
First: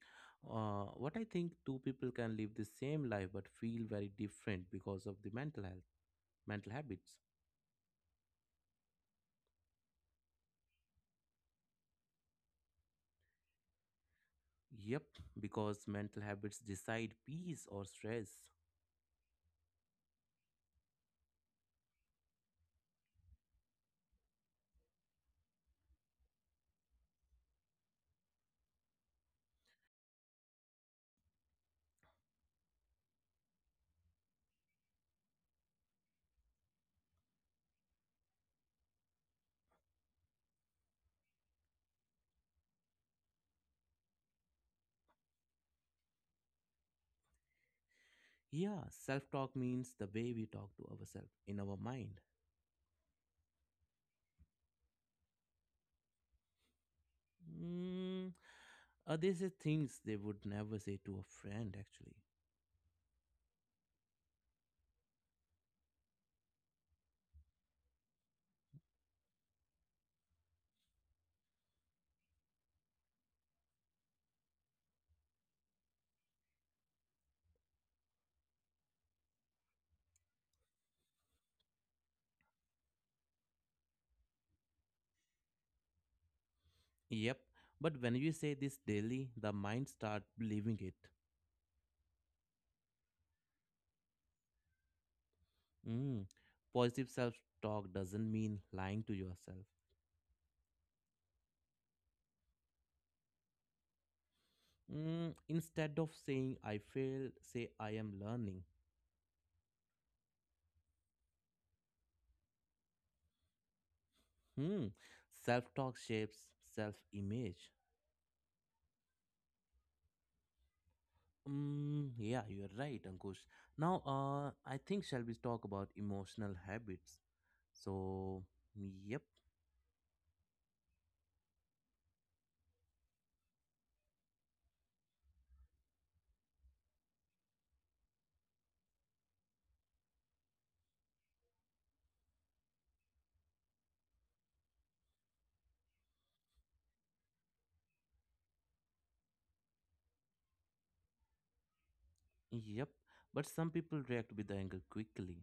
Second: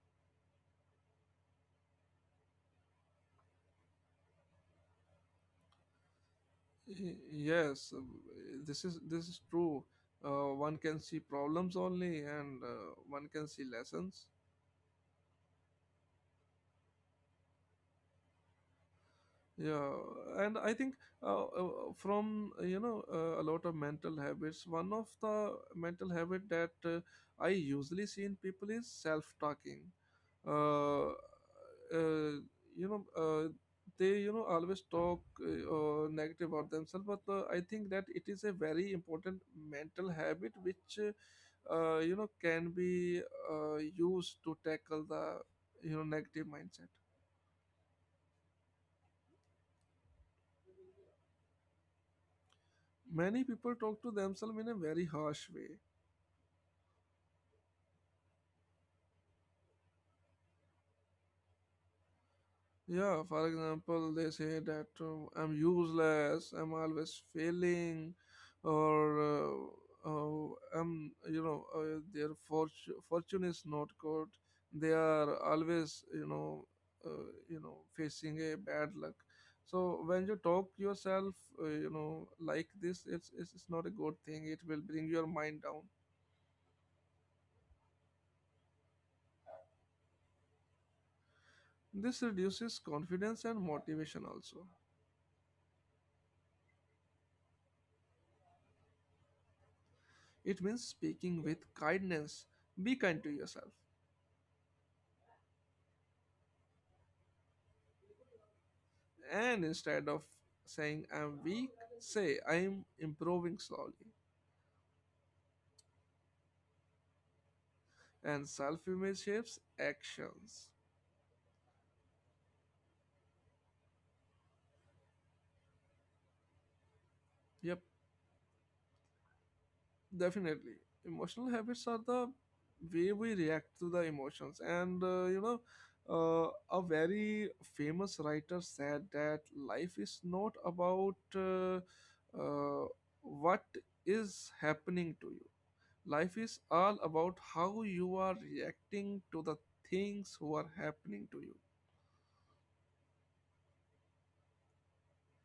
[SPEAKER 1] Uh, what I think two people can live the same life but feel very different because of the mental health, mental habits.
[SPEAKER 2] Y- Yes, uh, this is this is true. Uh, one can see problems only, and uh, one can see lessons.
[SPEAKER 1] Yep, because mental habits decide peace or stress.
[SPEAKER 2] Yeah, and I think, uh, uh, from, uh, you know uh, a lot of mental habits, one of the mental habit that uh, I usually see in people is self talking. uh, uh, you know uh, they, you know always talk, uh, uh, negative about themselves, but uh, I think that it is a very important mental habit which, uh, uh, you know can be uh, used to tackle the, you know negative mindset.
[SPEAKER 1] Yeah, self talk means the way we talk to ourselves in our mind.
[SPEAKER 2] Many people talk to themselves in a very harsh way.
[SPEAKER 1] Mm. Uh, these are things they would never say to a friend actually.
[SPEAKER 2] Yeah, for example, they say that, uh, I'm useless, I'm always failing, or uh, oh, I'm, you know, uh, their fortune, fortune is not good. They are always, you know, uh, you know, facing a bad luck. So when you talk yourself, uh, you know, like this, it's, it's it's not a good thing. It will bring your mind down.
[SPEAKER 1] Yep, but when you say this daily, the mind starts believing it.
[SPEAKER 2] This reduces confidence and motivation also.
[SPEAKER 1] Mm. Positive self talk doesn't mean lying to yourself.
[SPEAKER 2] It means speaking with kindness. Be kind to yourself.
[SPEAKER 1] Mm. Instead of saying I failed, say I am learning.
[SPEAKER 2] And instead of saying I'm weak, say I'm improving slowly.
[SPEAKER 1] Hmm. Self talk shapes self image.
[SPEAKER 2] And self image shapes actions.
[SPEAKER 1] Mm, yeah, you're right, Ankush. Now, uh, I think shall we talk about emotional habits?
[SPEAKER 2] Yep,
[SPEAKER 1] So, yep,
[SPEAKER 2] definitely. Emotional habits are the way we react to the emotions. And, uh, you know, uh, a very famous writer said that life is not about, uh, uh, what is happening to you. Life is all about how you are reacting to the things who are happening to you.
[SPEAKER 1] yep. But some people react with anger quickly.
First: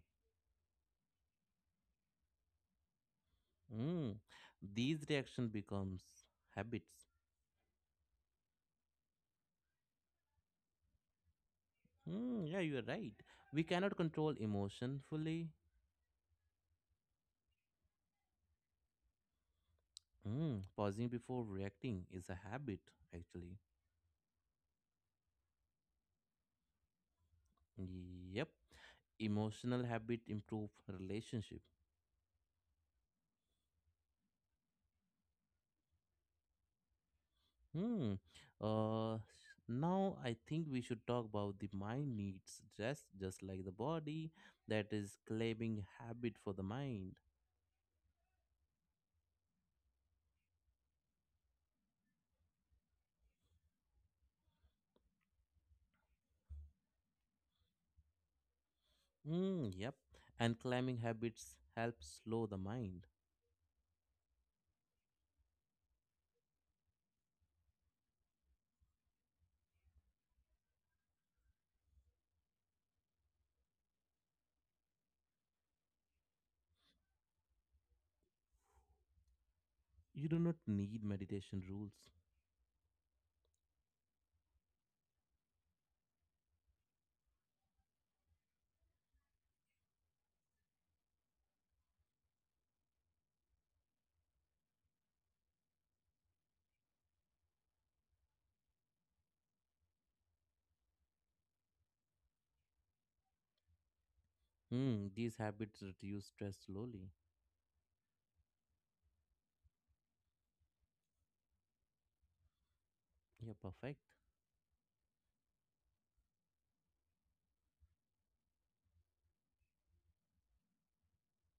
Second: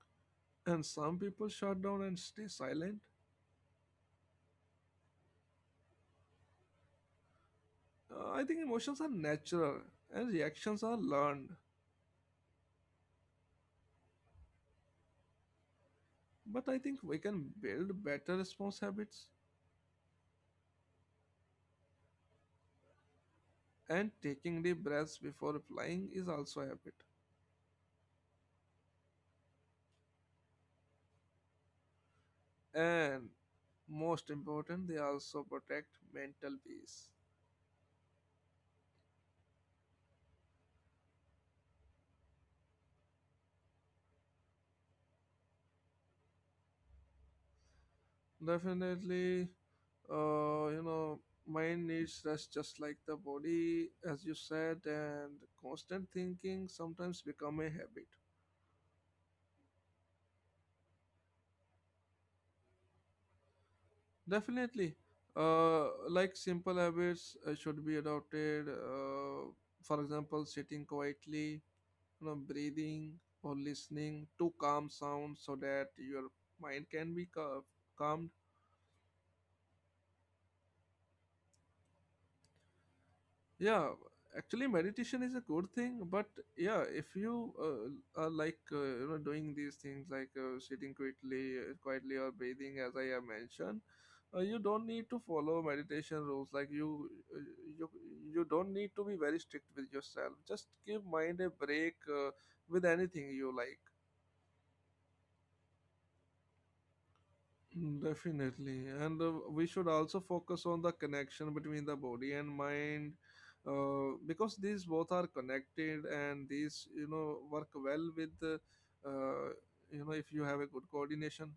[SPEAKER 2] And some people shut down and stay silent.
[SPEAKER 1] Mm, these reaction becomes habits.
[SPEAKER 2] Uh, I think emotions are natural and reactions are learned.
[SPEAKER 1] Mm, yeah, you are right. We cannot control emotion fully.
[SPEAKER 2] But I think we can build better response habits.
[SPEAKER 1] Mm, pausing before reacting is a habit, actually.
[SPEAKER 2] And taking deep breaths before replying is also a habit.
[SPEAKER 1] Yep, emotional habit improve relationship.
[SPEAKER 2] And most important, they also protect mental peace.
[SPEAKER 1] Hmm. Uh, Now I think we should talk about the mind needs rest, just like the body, that is claiming habit for the mind.
[SPEAKER 2] Definitely, uh, you know mind needs rest just like the body, as you said, and constant thinking sometimes become a habit.
[SPEAKER 1] Hmm. Yep, and claiming habits help slow the mind.
[SPEAKER 2] Definitely, uh, like simple habits, uh, should be adopted, uh, for example sitting quietly, you know breathing, or listening to calm sounds so that your mind can be cal- calmed.
[SPEAKER 1] You do not need meditation rules.
[SPEAKER 2] Yeah, actually meditation is a good thing, but yeah, if you uh, are, like, uh, you know doing these things, like, uh, sitting quietly uh, quietly or breathing as I have mentioned, uh, you don't need to follow meditation rules, like you, uh, you you don't need to be very strict with yourself. Just give mind a break uh, with anything you like.
[SPEAKER 1] Hmm, these habits reduce stress slowly.
[SPEAKER 2] Mm, definitely, and uh, we should also focus on the connection between the body and mind,
[SPEAKER 1] You're perfect.
[SPEAKER 2] uh, because these both are connected, and these, you know work well with, uh, uh, you know, if you have a good coordination.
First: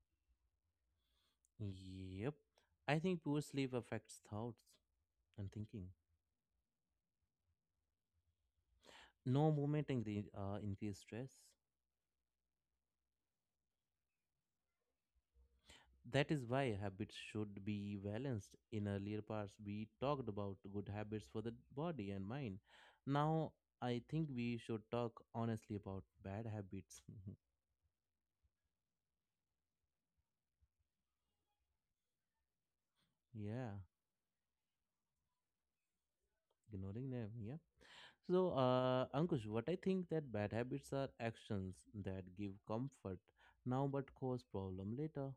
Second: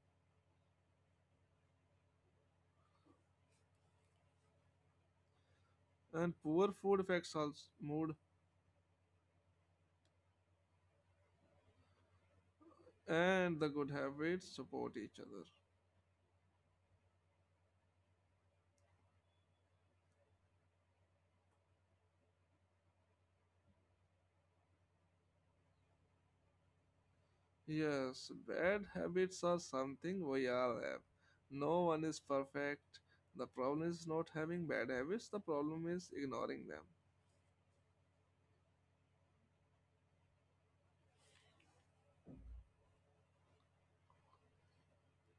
[SPEAKER 1] Yep. I think poor sleep affects thoughts and thinking.
[SPEAKER 2] And poor food affects also mood,
[SPEAKER 1] No movement incre- uh, increase stress.
[SPEAKER 2] and the good habits support each other.
[SPEAKER 1] That is why habits should be balanced. In earlier parts, we talked about good habits for the body and mind. Now, I think we should talk honestly about bad habits.
[SPEAKER 2] Yes, bad habits are something we all have. No one is perfect. The
[SPEAKER 1] Yeah,
[SPEAKER 2] problem is not having bad habits. The problem is ignoring them.
[SPEAKER 1] ignoring them. Yeah. So, uh, Ankush, what I think that bad habits are actions that give comfort now but cause problem later.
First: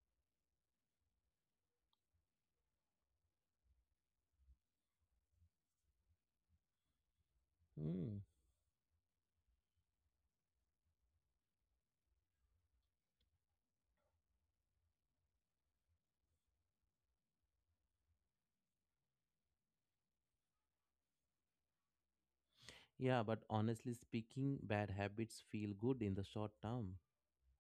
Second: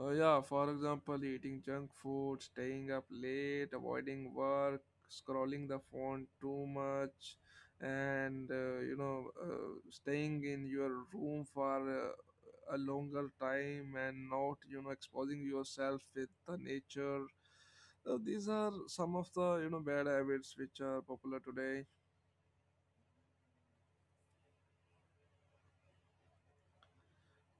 [SPEAKER 2] Uh, yeah, for example, eating junk food, staying up late, avoiding work, scrolling the phone too much,
[SPEAKER 1] Hmm.
[SPEAKER 2] and uh, you know, uh, staying in your room for uh, a longer time, and not, you know, exposing yourself with the nature. Uh, these are some of the, you know bad habits which are popular today.
[SPEAKER 1] Yeah, but honestly speaking, bad habits feel good in the short term,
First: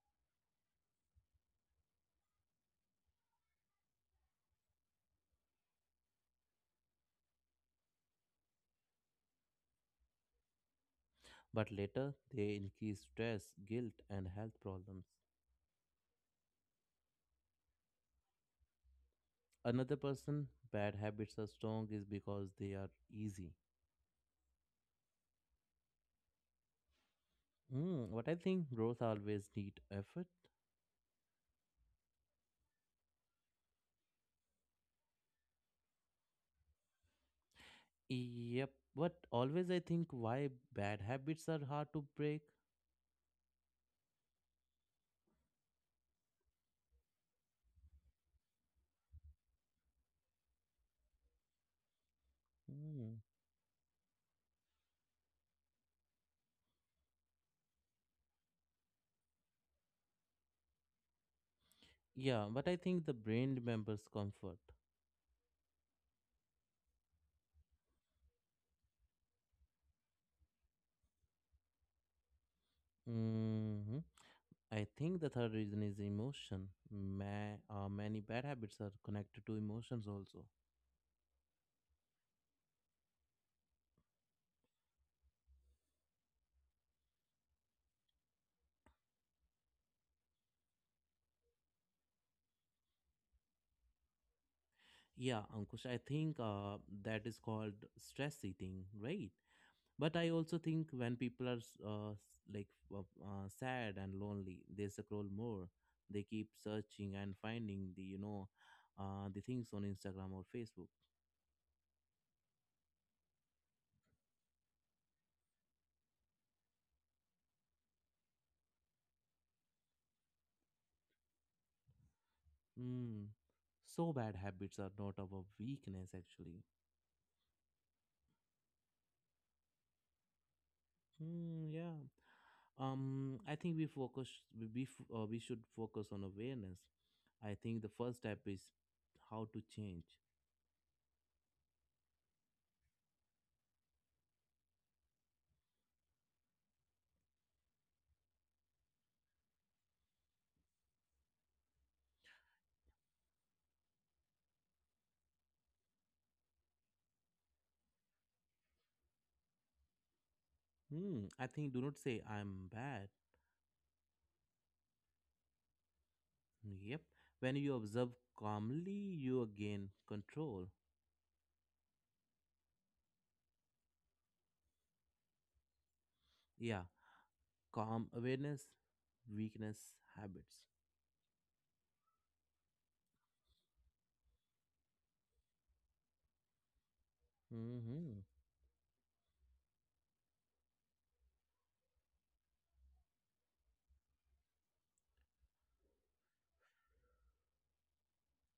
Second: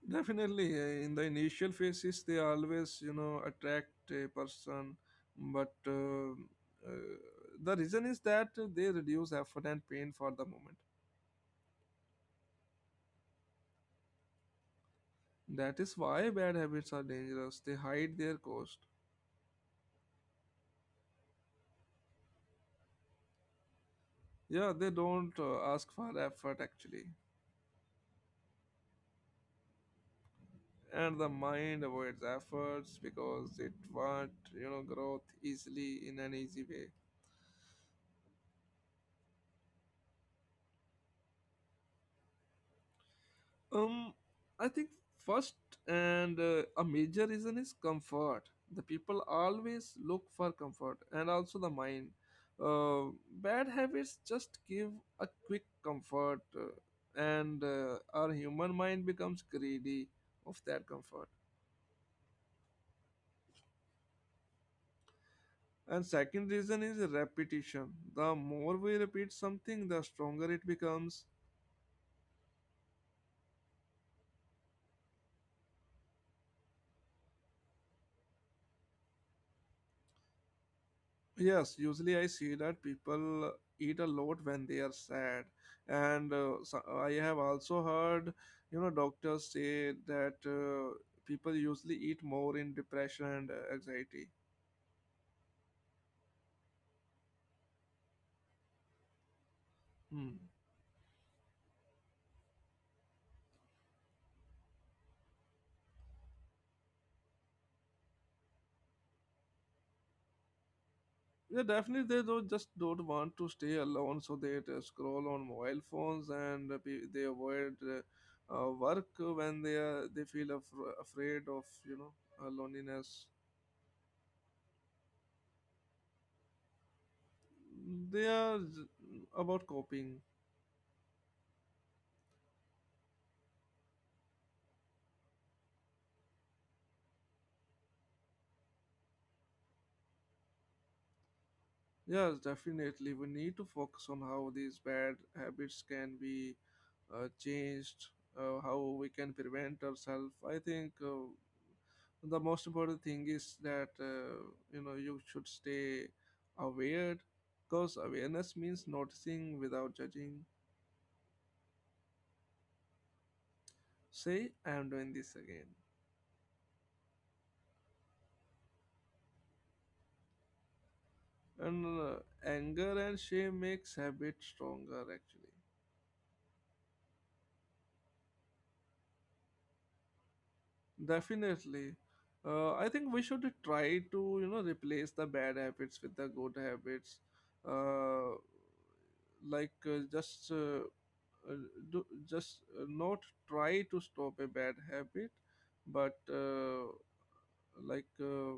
[SPEAKER 2] Definitely, uh, in the initial phases, they always, you know, attract a person, but uh, uh, the reason is that they reduce effort and pain for the moment.
[SPEAKER 1] but later they increase stress, guilt, and health problems.
[SPEAKER 2] That is why bad habits are dangerous. They hide their cost.
[SPEAKER 1] Another person, bad habits are strong is because they are easy.
[SPEAKER 2] Yeah, they don't uh, ask for effort actually,
[SPEAKER 1] Hmm. What I think, growth always need effort.
[SPEAKER 2] and the mind avoids efforts because it wants, you know, growth easily in an easy way.
[SPEAKER 1] Yep. But always I think why bad habits are hard to break.
[SPEAKER 2] Um, I think first and uh, a major reason is comfort. The people always look for comfort, and also the mind. Uh,
[SPEAKER 1] Hmm.
[SPEAKER 2] bad habits just give a quick comfort, uh, and uh, our human mind becomes greedy of that comfort.
[SPEAKER 1] Yeah, but I think the brain remembers comfort.
[SPEAKER 2] And second reason is repetition. The more we repeat something, the stronger it becomes.
[SPEAKER 1] Hmm, I think the third reason is emotion. Ma- uh, many bad habits are connected to emotions also.
[SPEAKER 2] Yes, usually I see that people eat a lot when they are sad, and uh, so I have also heard, you know, doctors say that uh, people usually eat more in depression and uh, anxiety.
[SPEAKER 1] Yeah, Ankush, I think uh, that is called stress eating, right? But I
[SPEAKER 2] Hmm.
[SPEAKER 1] also think when people are s- uh, s- like uh, uh, sad and lonely, they scroll more. They keep searching and finding the you know uh, the things on Instagram or Facebook.
[SPEAKER 2] Yeah, definitely they don't just don't want to stay alone, so they uh, scroll on mobile phones and uh, pe- they avoid uh, uh, work when they are they feel af- afraid of, you know uh,
[SPEAKER 1] Mm.
[SPEAKER 2] loneliness.
[SPEAKER 1] So bad habits are not our weakness actually.
[SPEAKER 2] They are j- about coping.
[SPEAKER 1] Hmm, yeah. Um, I think we focus. We we, f- uh, we should focus on awareness. I think the first step is how to change.
[SPEAKER 2] Yes, definitely. We need to focus on how these bad habits can be uh, changed, uh, how we can prevent ourselves. I think uh, the most important thing is that uh, you know you should stay aware, because awareness means noticing without judging.
[SPEAKER 1] Hmm. I think do not say I'm bad.
[SPEAKER 2] Say, I am doing this again,
[SPEAKER 1] Yep. When you observe calmly, you gain control.
[SPEAKER 2] and uh, anger and shame makes habit stronger actually.
[SPEAKER 1] Yeah. Calm awareness, weakness, habits.
[SPEAKER 2] Definitely. Uh, I think we should try to, you know, replace the bad habits with the good habits.
[SPEAKER 1] Mm-hmm.
[SPEAKER 2] Uh, like uh, just uh, uh, do, just uh, not try to stop a bad habit, but uh, like uh,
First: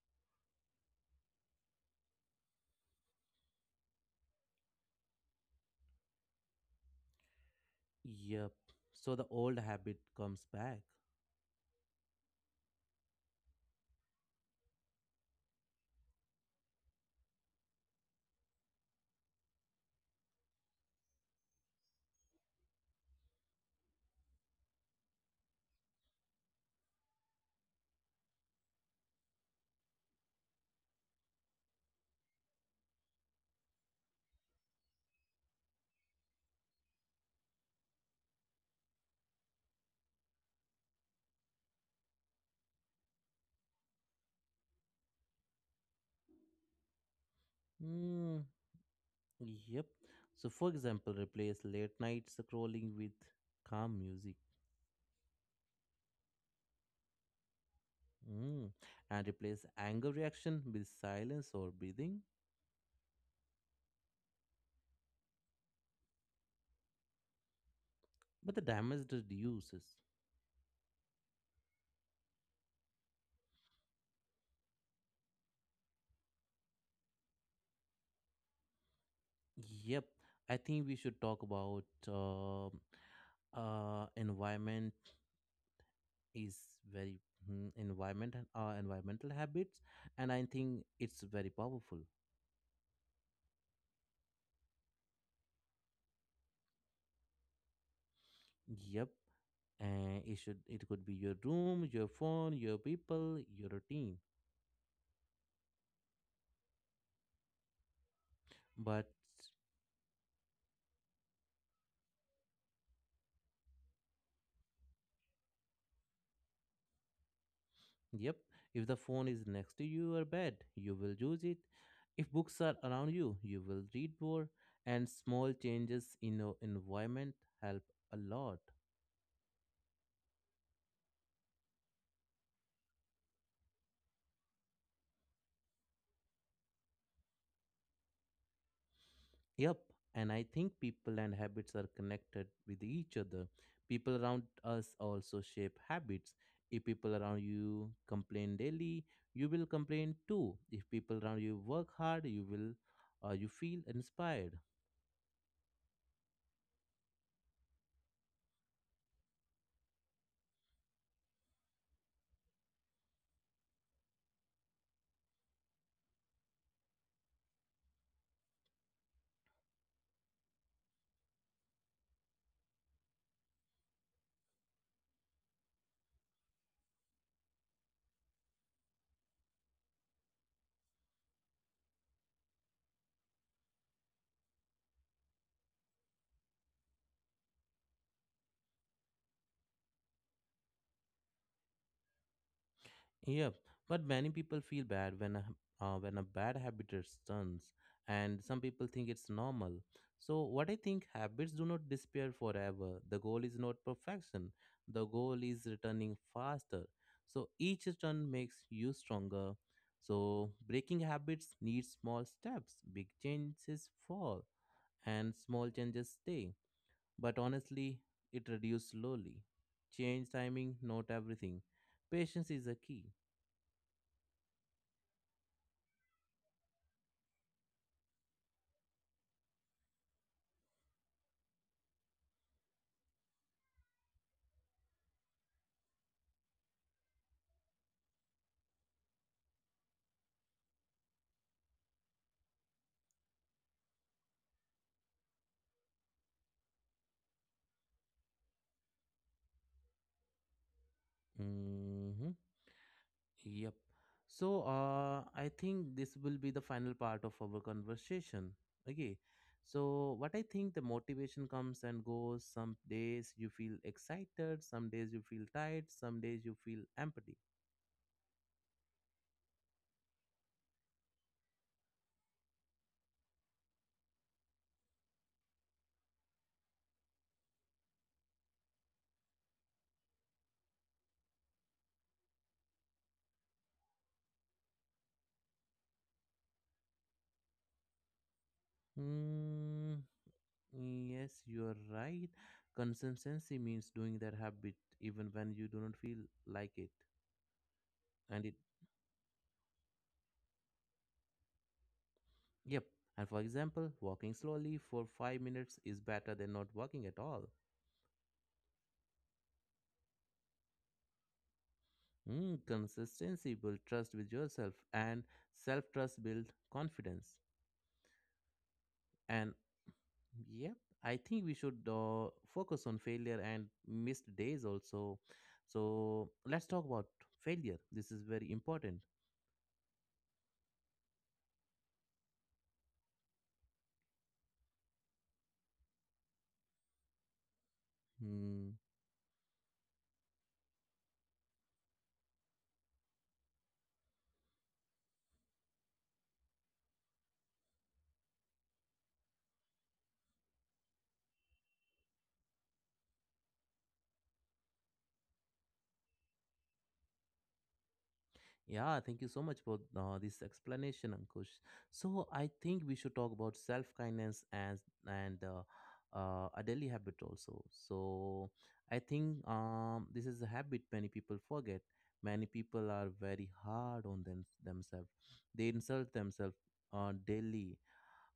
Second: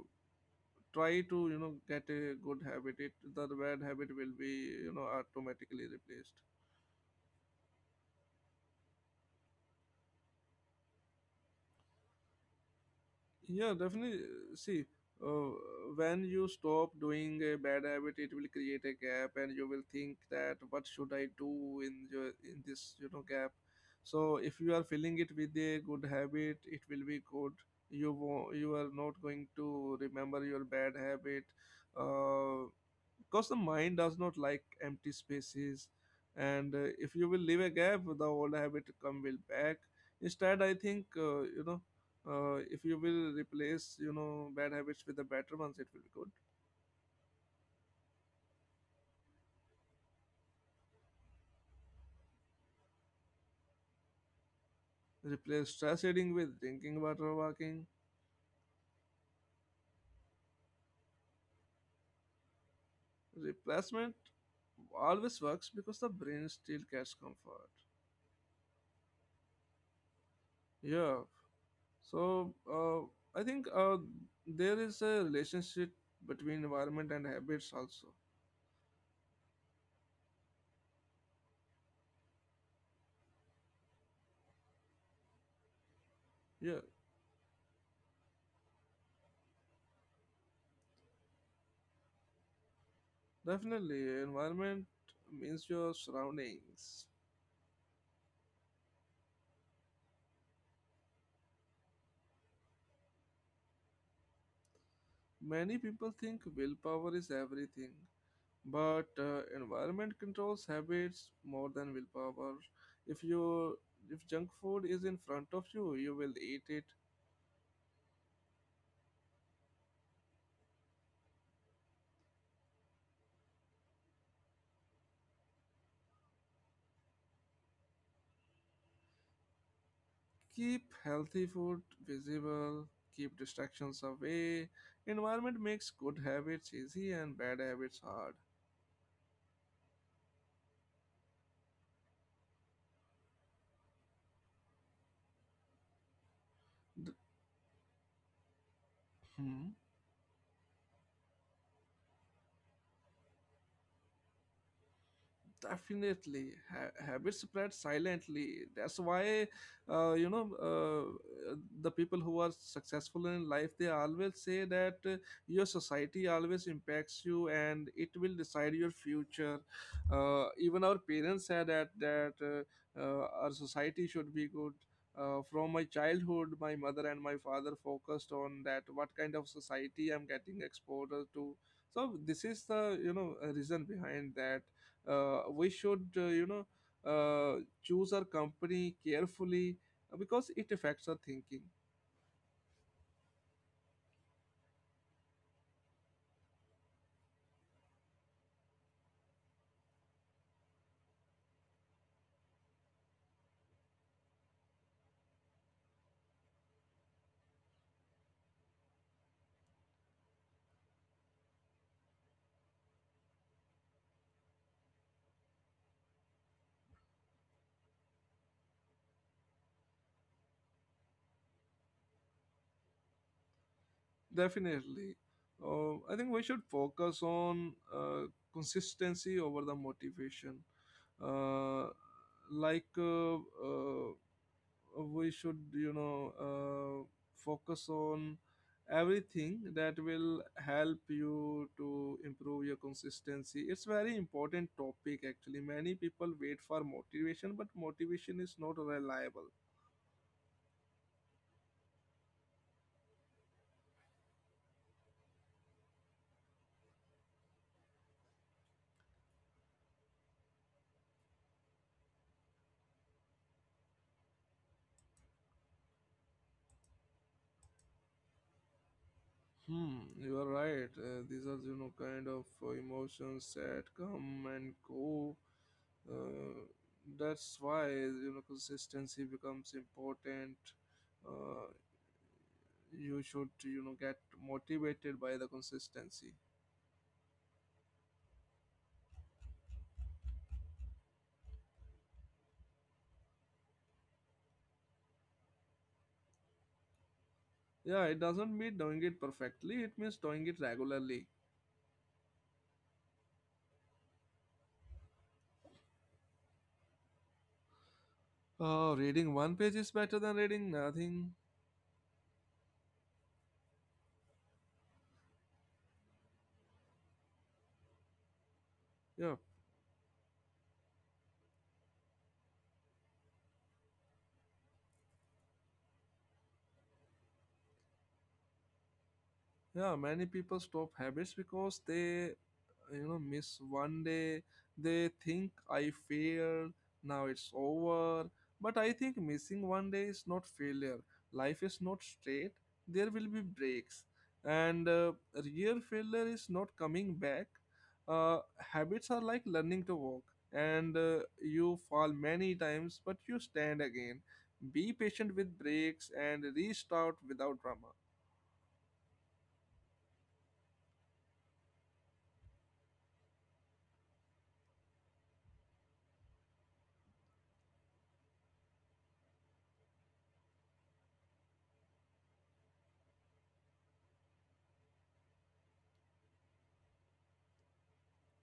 [SPEAKER 2] try to, you know, get a good habit. It The bad habit will be, you know, automatically replaced.
[SPEAKER 1] Yep. So the old habit comes back.
[SPEAKER 2] Yeah, definitely. See, uh, when you stop doing a bad habit, it will create a gap, and you will think that what should I do in your in this you know gap. So if you are filling it with a good habit, it will be good. You wo- you are not going to remember your bad habit. Uh, because the mind does not like empty spaces, and uh, if you will leave a gap, the old habit come will back. Instead, I think uh, you know uh, if you will replace, you know bad habits with the better ones, it will be good.
[SPEAKER 1] Mm, yep. So for example, replace late night scrolling with calm music.
[SPEAKER 2] Replace stress eating with drinking water, walking.
[SPEAKER 1] Mm. And replace anger reaction with silence or breathing,
[SPEAKER 2] Replacement always works because the brain still gets comfort.
[SPEAKER 1] but the damage reduces.
[SPEAKER 2] Yeah, so uh, I think uh, there is a relationship between environment and habits also.
[SPEAKER 1] Yep, I think we should talk about uh, uh, environment is
[SPEAKER 2] Yeah.
[SPEAKER 1] very, mm, environment and uh, environmental habits, and I think it's very powerful.
[SPEAKER 2] Definitely, environment means your surroundings.
[SPEAKER 1] Yep, and it should it could be your room, your phone, your people, your routine,
[SPEAKER 2] Many people think willpower is everything,
[SPEAKER 1] but
[SPEAKER 2] but uh, environment controls habits more than willpower. If you if junk food is in front of you, you will eat it.
[SPEAKER 1] yep, if the phone is next to your bed, you will use it. If books are around you, you will read more, and small changes in your environment help a lot.
[SPEAKER 2] Keep healthy food visible, keep distractions away. Environment makes good habits easy and bad habits hard.
[SPEAKER 1] Yep, and I think people and habits are connected with each other. People around us also shape habits. If people
[SPEAKER 2] D-
[SPEAKER 1] around you complain daily, you will
[SPEAKER 2] Hmm.
[SPEAKER 1] complain too. If people around you work hard, you will uh, you feel inspired.
[SPEAKER 2] definitely ha- habits spread silently. That's why uh, you know uh, the people who are successful in life, they always say that uh, your society always impacts you and it will decide your future. Uh, even our parents said that that uh, uh, our society should be good. Uh, from my childhood, my mother and my father focused on that what kind of society I'm getting exposed to. So this is the you know uh, reason behind that uh, we should, uh, you know uh, choose our company carefully, uh, because it affects our thinking.
[SPEAKER 1] Yep, but many people feel bad when a, uh, when a bad habit returns, and some people think it's normal. So, what I think habits do not disappear forever. The goal is not perfection, the goal is returning faster. So, each return makes you stronger. So, breaking habits needs small steps, big changes fall, and small changes stay. But honestly, it reduces slowly. Change timing, not everything. Patience is a key.
[SPEAKER 2] Definitely uh, I think we should focus on uh, consistency over the motivation, uh, like, uh, uh, we should, you know uh, focus on everything that will help you to improve your consistency. It's very important topic actually. Many people wait for motivation, but motivation is not reliable.
[SPEAKER 1] Mm-hmm. Yep. So, uh, I think this will be the final part of our conversation. Okay. So, what I think the motivation comes and goes. Some days you feel excited, some days you feel tired, some days you feel empty.
[SPEAKER 2] Hmm, you are right. Uh, these are, you know kind of uh, emotions that come and go. Uh, that's why, you know consistency becomes important. uh, you should, you know get motivated by the consistency.
[SPEAKER 1] Mm, yes, you are right. Consistency means doing that habit even when you do not feel like it.
[SPEAKER 2] Yeah, it doesn't
[SPEAKER 1] And it,
[SPEAKER 2] mean doing it perfectly, it means doing it regularly.
[SPEAKER 1] yep. And for example, walking slowly for five minutes is better than not walking at all.
[SPEAKER 2] Oh, reading one page is better than reading nothing.
[SPEAKER 1] Mm, consistency builds trust with yourself, and self trust builds confidence.
[SPEAKER 2] Yeah.
[SPEAKER 1] And yep, I think we should uh, focus on failure and missed days also. So let's talk about failure. This is very important.
[SPEAKER 2] Yeah, many people stop habits because they, you know miss one day. They think, I failed, now it's over. But
[SPEAKER 1] Hmm.
[SPEAKER 2] I think missing one day is not failure. Life is not straight. There will be breaks, and uh, real failure is not coming back. uh, Habits are like learning to walk, and uh, you fall many times but you stand again. Be patient with breaks and restart without drama.
[SPEAKER 1] Yeah, thank you so much for uh, this explanation, Ankush. So I think we should talk about self kindness and and uh, uh, a daily habit also. So I think um, this is a habit many people forget. Many people are very hard on them themselves. They insult themselves uh, daily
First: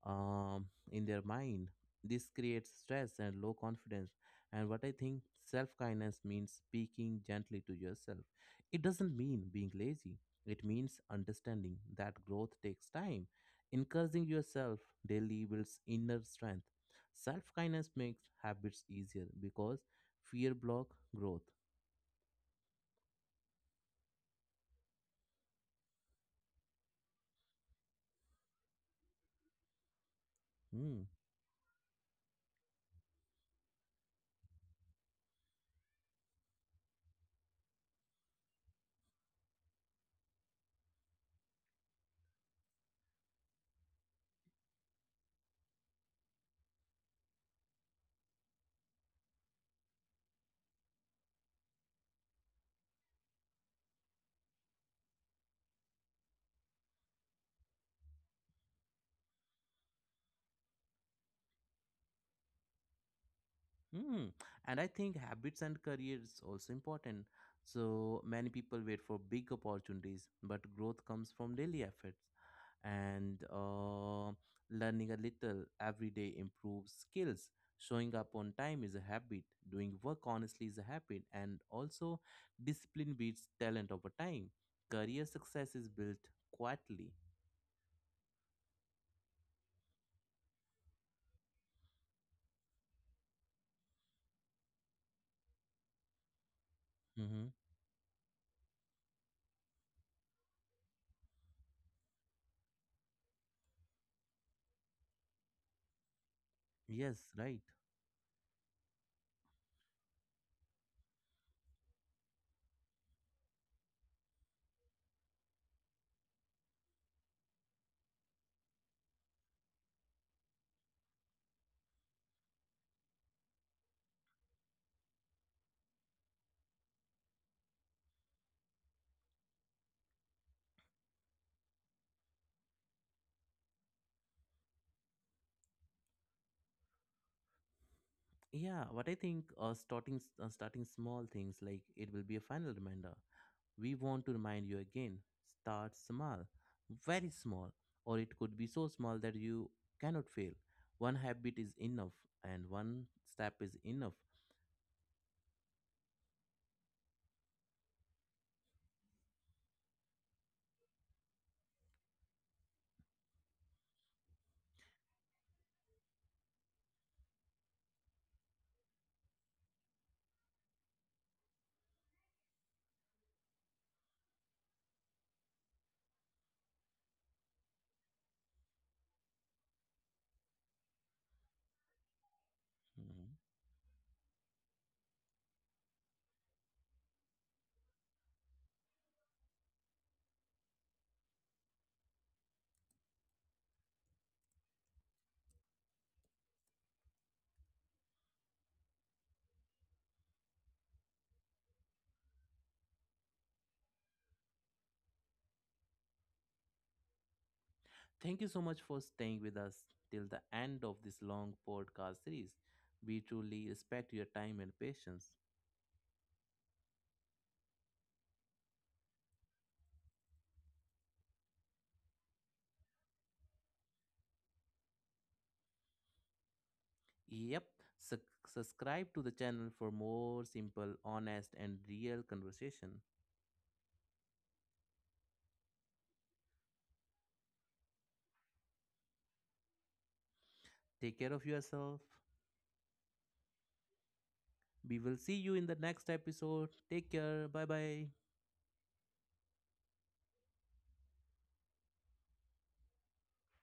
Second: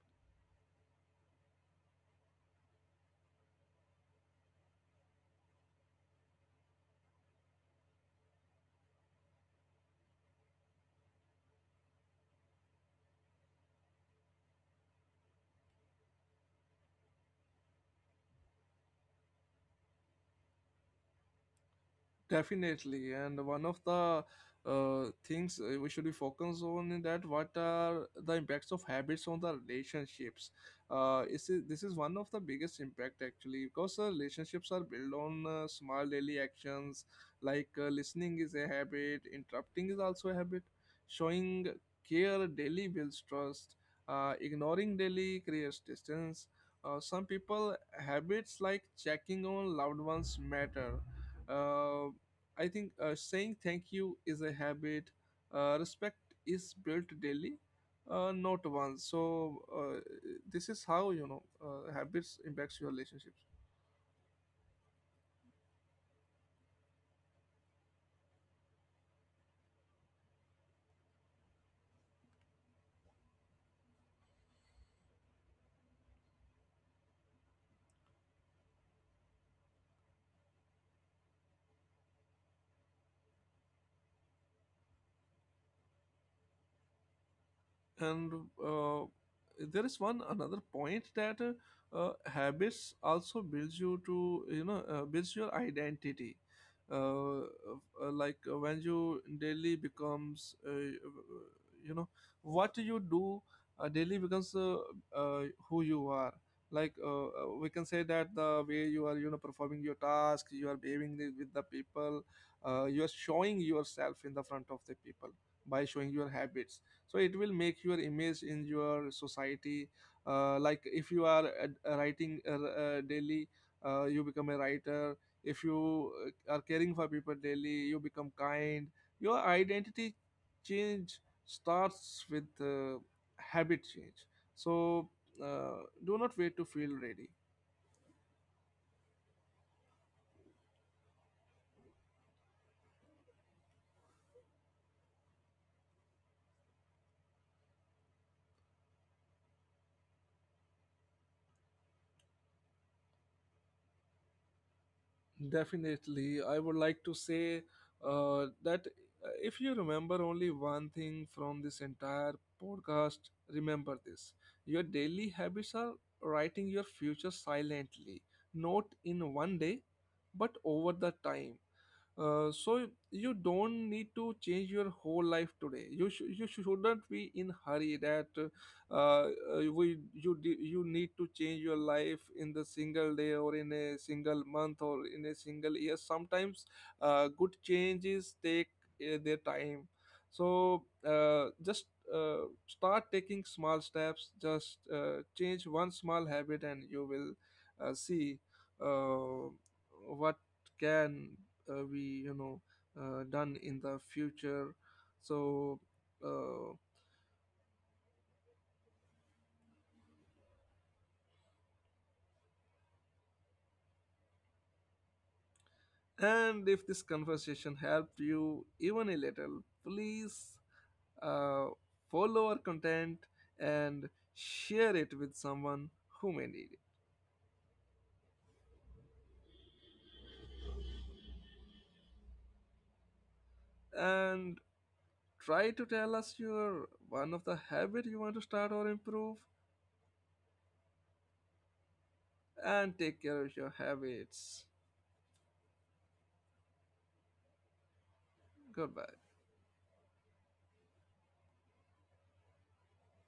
[SPEAKER 1] um, in their mind. This creates stress and low confidence. And what I think self kindness means speaking gently to yourself. It doesn't mean being lazy, it means understanding that growth takes time. Encouraging yourself daily builds inner strength. Self kindness makes habits easier because fear block growth.
[SPEAKER 2] Definitely, and one of the uh, things uh, we should be focused on is that what are the impacts of habits on the relationships.
[SPEAKER 1] Hmm.
[SPEAKER 2] Uh, this is this is one of the biggest impact actually, because uh, relationships are built on uh, small daily actions, like uh, listening is a habit, interrupting is also a habit, showing care daily builds trust, uh, ignoring daily creates distance. Uh, some people habits like checking on loved ones matter. uh, I think uh, saying thank you is a habit. Uh, respect is built daily, uh, not once. So uh, this is how, you know uh, habits impacts your relationships.
[SPEAKER 1] Mm. And I think habits and career is also important. So many people wait for big opportunities, but growth comes from daily efforts and uh, learning a little every day improves skills. Showing up on time is a habit. Doing work honestly is a habit, and also discipline beats talent over time. Career success is built quietly.
[SPEAKER 2] And uh, there is one another point that uh, uh, habits also builds you to you know uh, builds your identity, uh,
[SPEAKER 1] Mm-hmm.
[SPEAKER 2] uh, like uh, when you daily becomes, uh, you know what you do uh, daily becomes uh, uh, who you are, like uh, uh,
[SPEAKER 1] Yes, right.
[SPEAKER 2] we can say that the way you are, you know performing your task, you are behaving the- with the people, uh, you are showing yourself in the front of the people by showing your habits, so it will make your image in your society, uh, like if you are uh, writing uh, uh, daily, uh, you become a writer. If you uh, are caring for people daily, you become kind. Your identity change starts with uh, habit change. So uh, do not wait to feel ready.
[SPEAKER 1] Yeah, what I think uh, starting s- uh, starting small things like it will be a final reminder. We want to remind you again start small, very small, or it could be so small that you cannot fail. One habit is enough, and one step is enough.
[SPEAKER 2] Definitely. I would like to say uh, that uh, if you remember only one thing from this entire podcast, remember this. Your daily habits are writing your future silently, not in one day, but over the time. Uh, so you don't need to change your whole life today. You sh- you shouldn't be in hurry that uh, uh, we you d- you need to change your life in the single day
[SPEAKER 1] Mhm.
[SPEAKER 2] or in a single month or in a single year. Sometimes uh, good changes take uh, their time. So uh, just uh, start taking small steps. Just uh, change one small habit, and you will uh, see uh, what can uh, we, you know uh, done in the future. So uh,
[SPEAKER 1] Thank you so much for staying with us till the end of this long podcast series. We truly respect your time and patience.
[SPEAKER 2] and if this conversation helped you even a little, please uh, follow our content and share it with someone who may need
[SPEAKER 1] Yep, Suc Subscribe to the channel for more simple, honest, and real conversation.
[SPEAKER 2] it, and try to tell us your one of the habit you want to start or improve,
[SPEAKER 1] Take care of yourself.
[SPEAKER 2] and take care of your habits.
[SPEAKER 1] We will see you in the next episode. Take care. Bye bye.
[SPEAKER 2] Goodbye.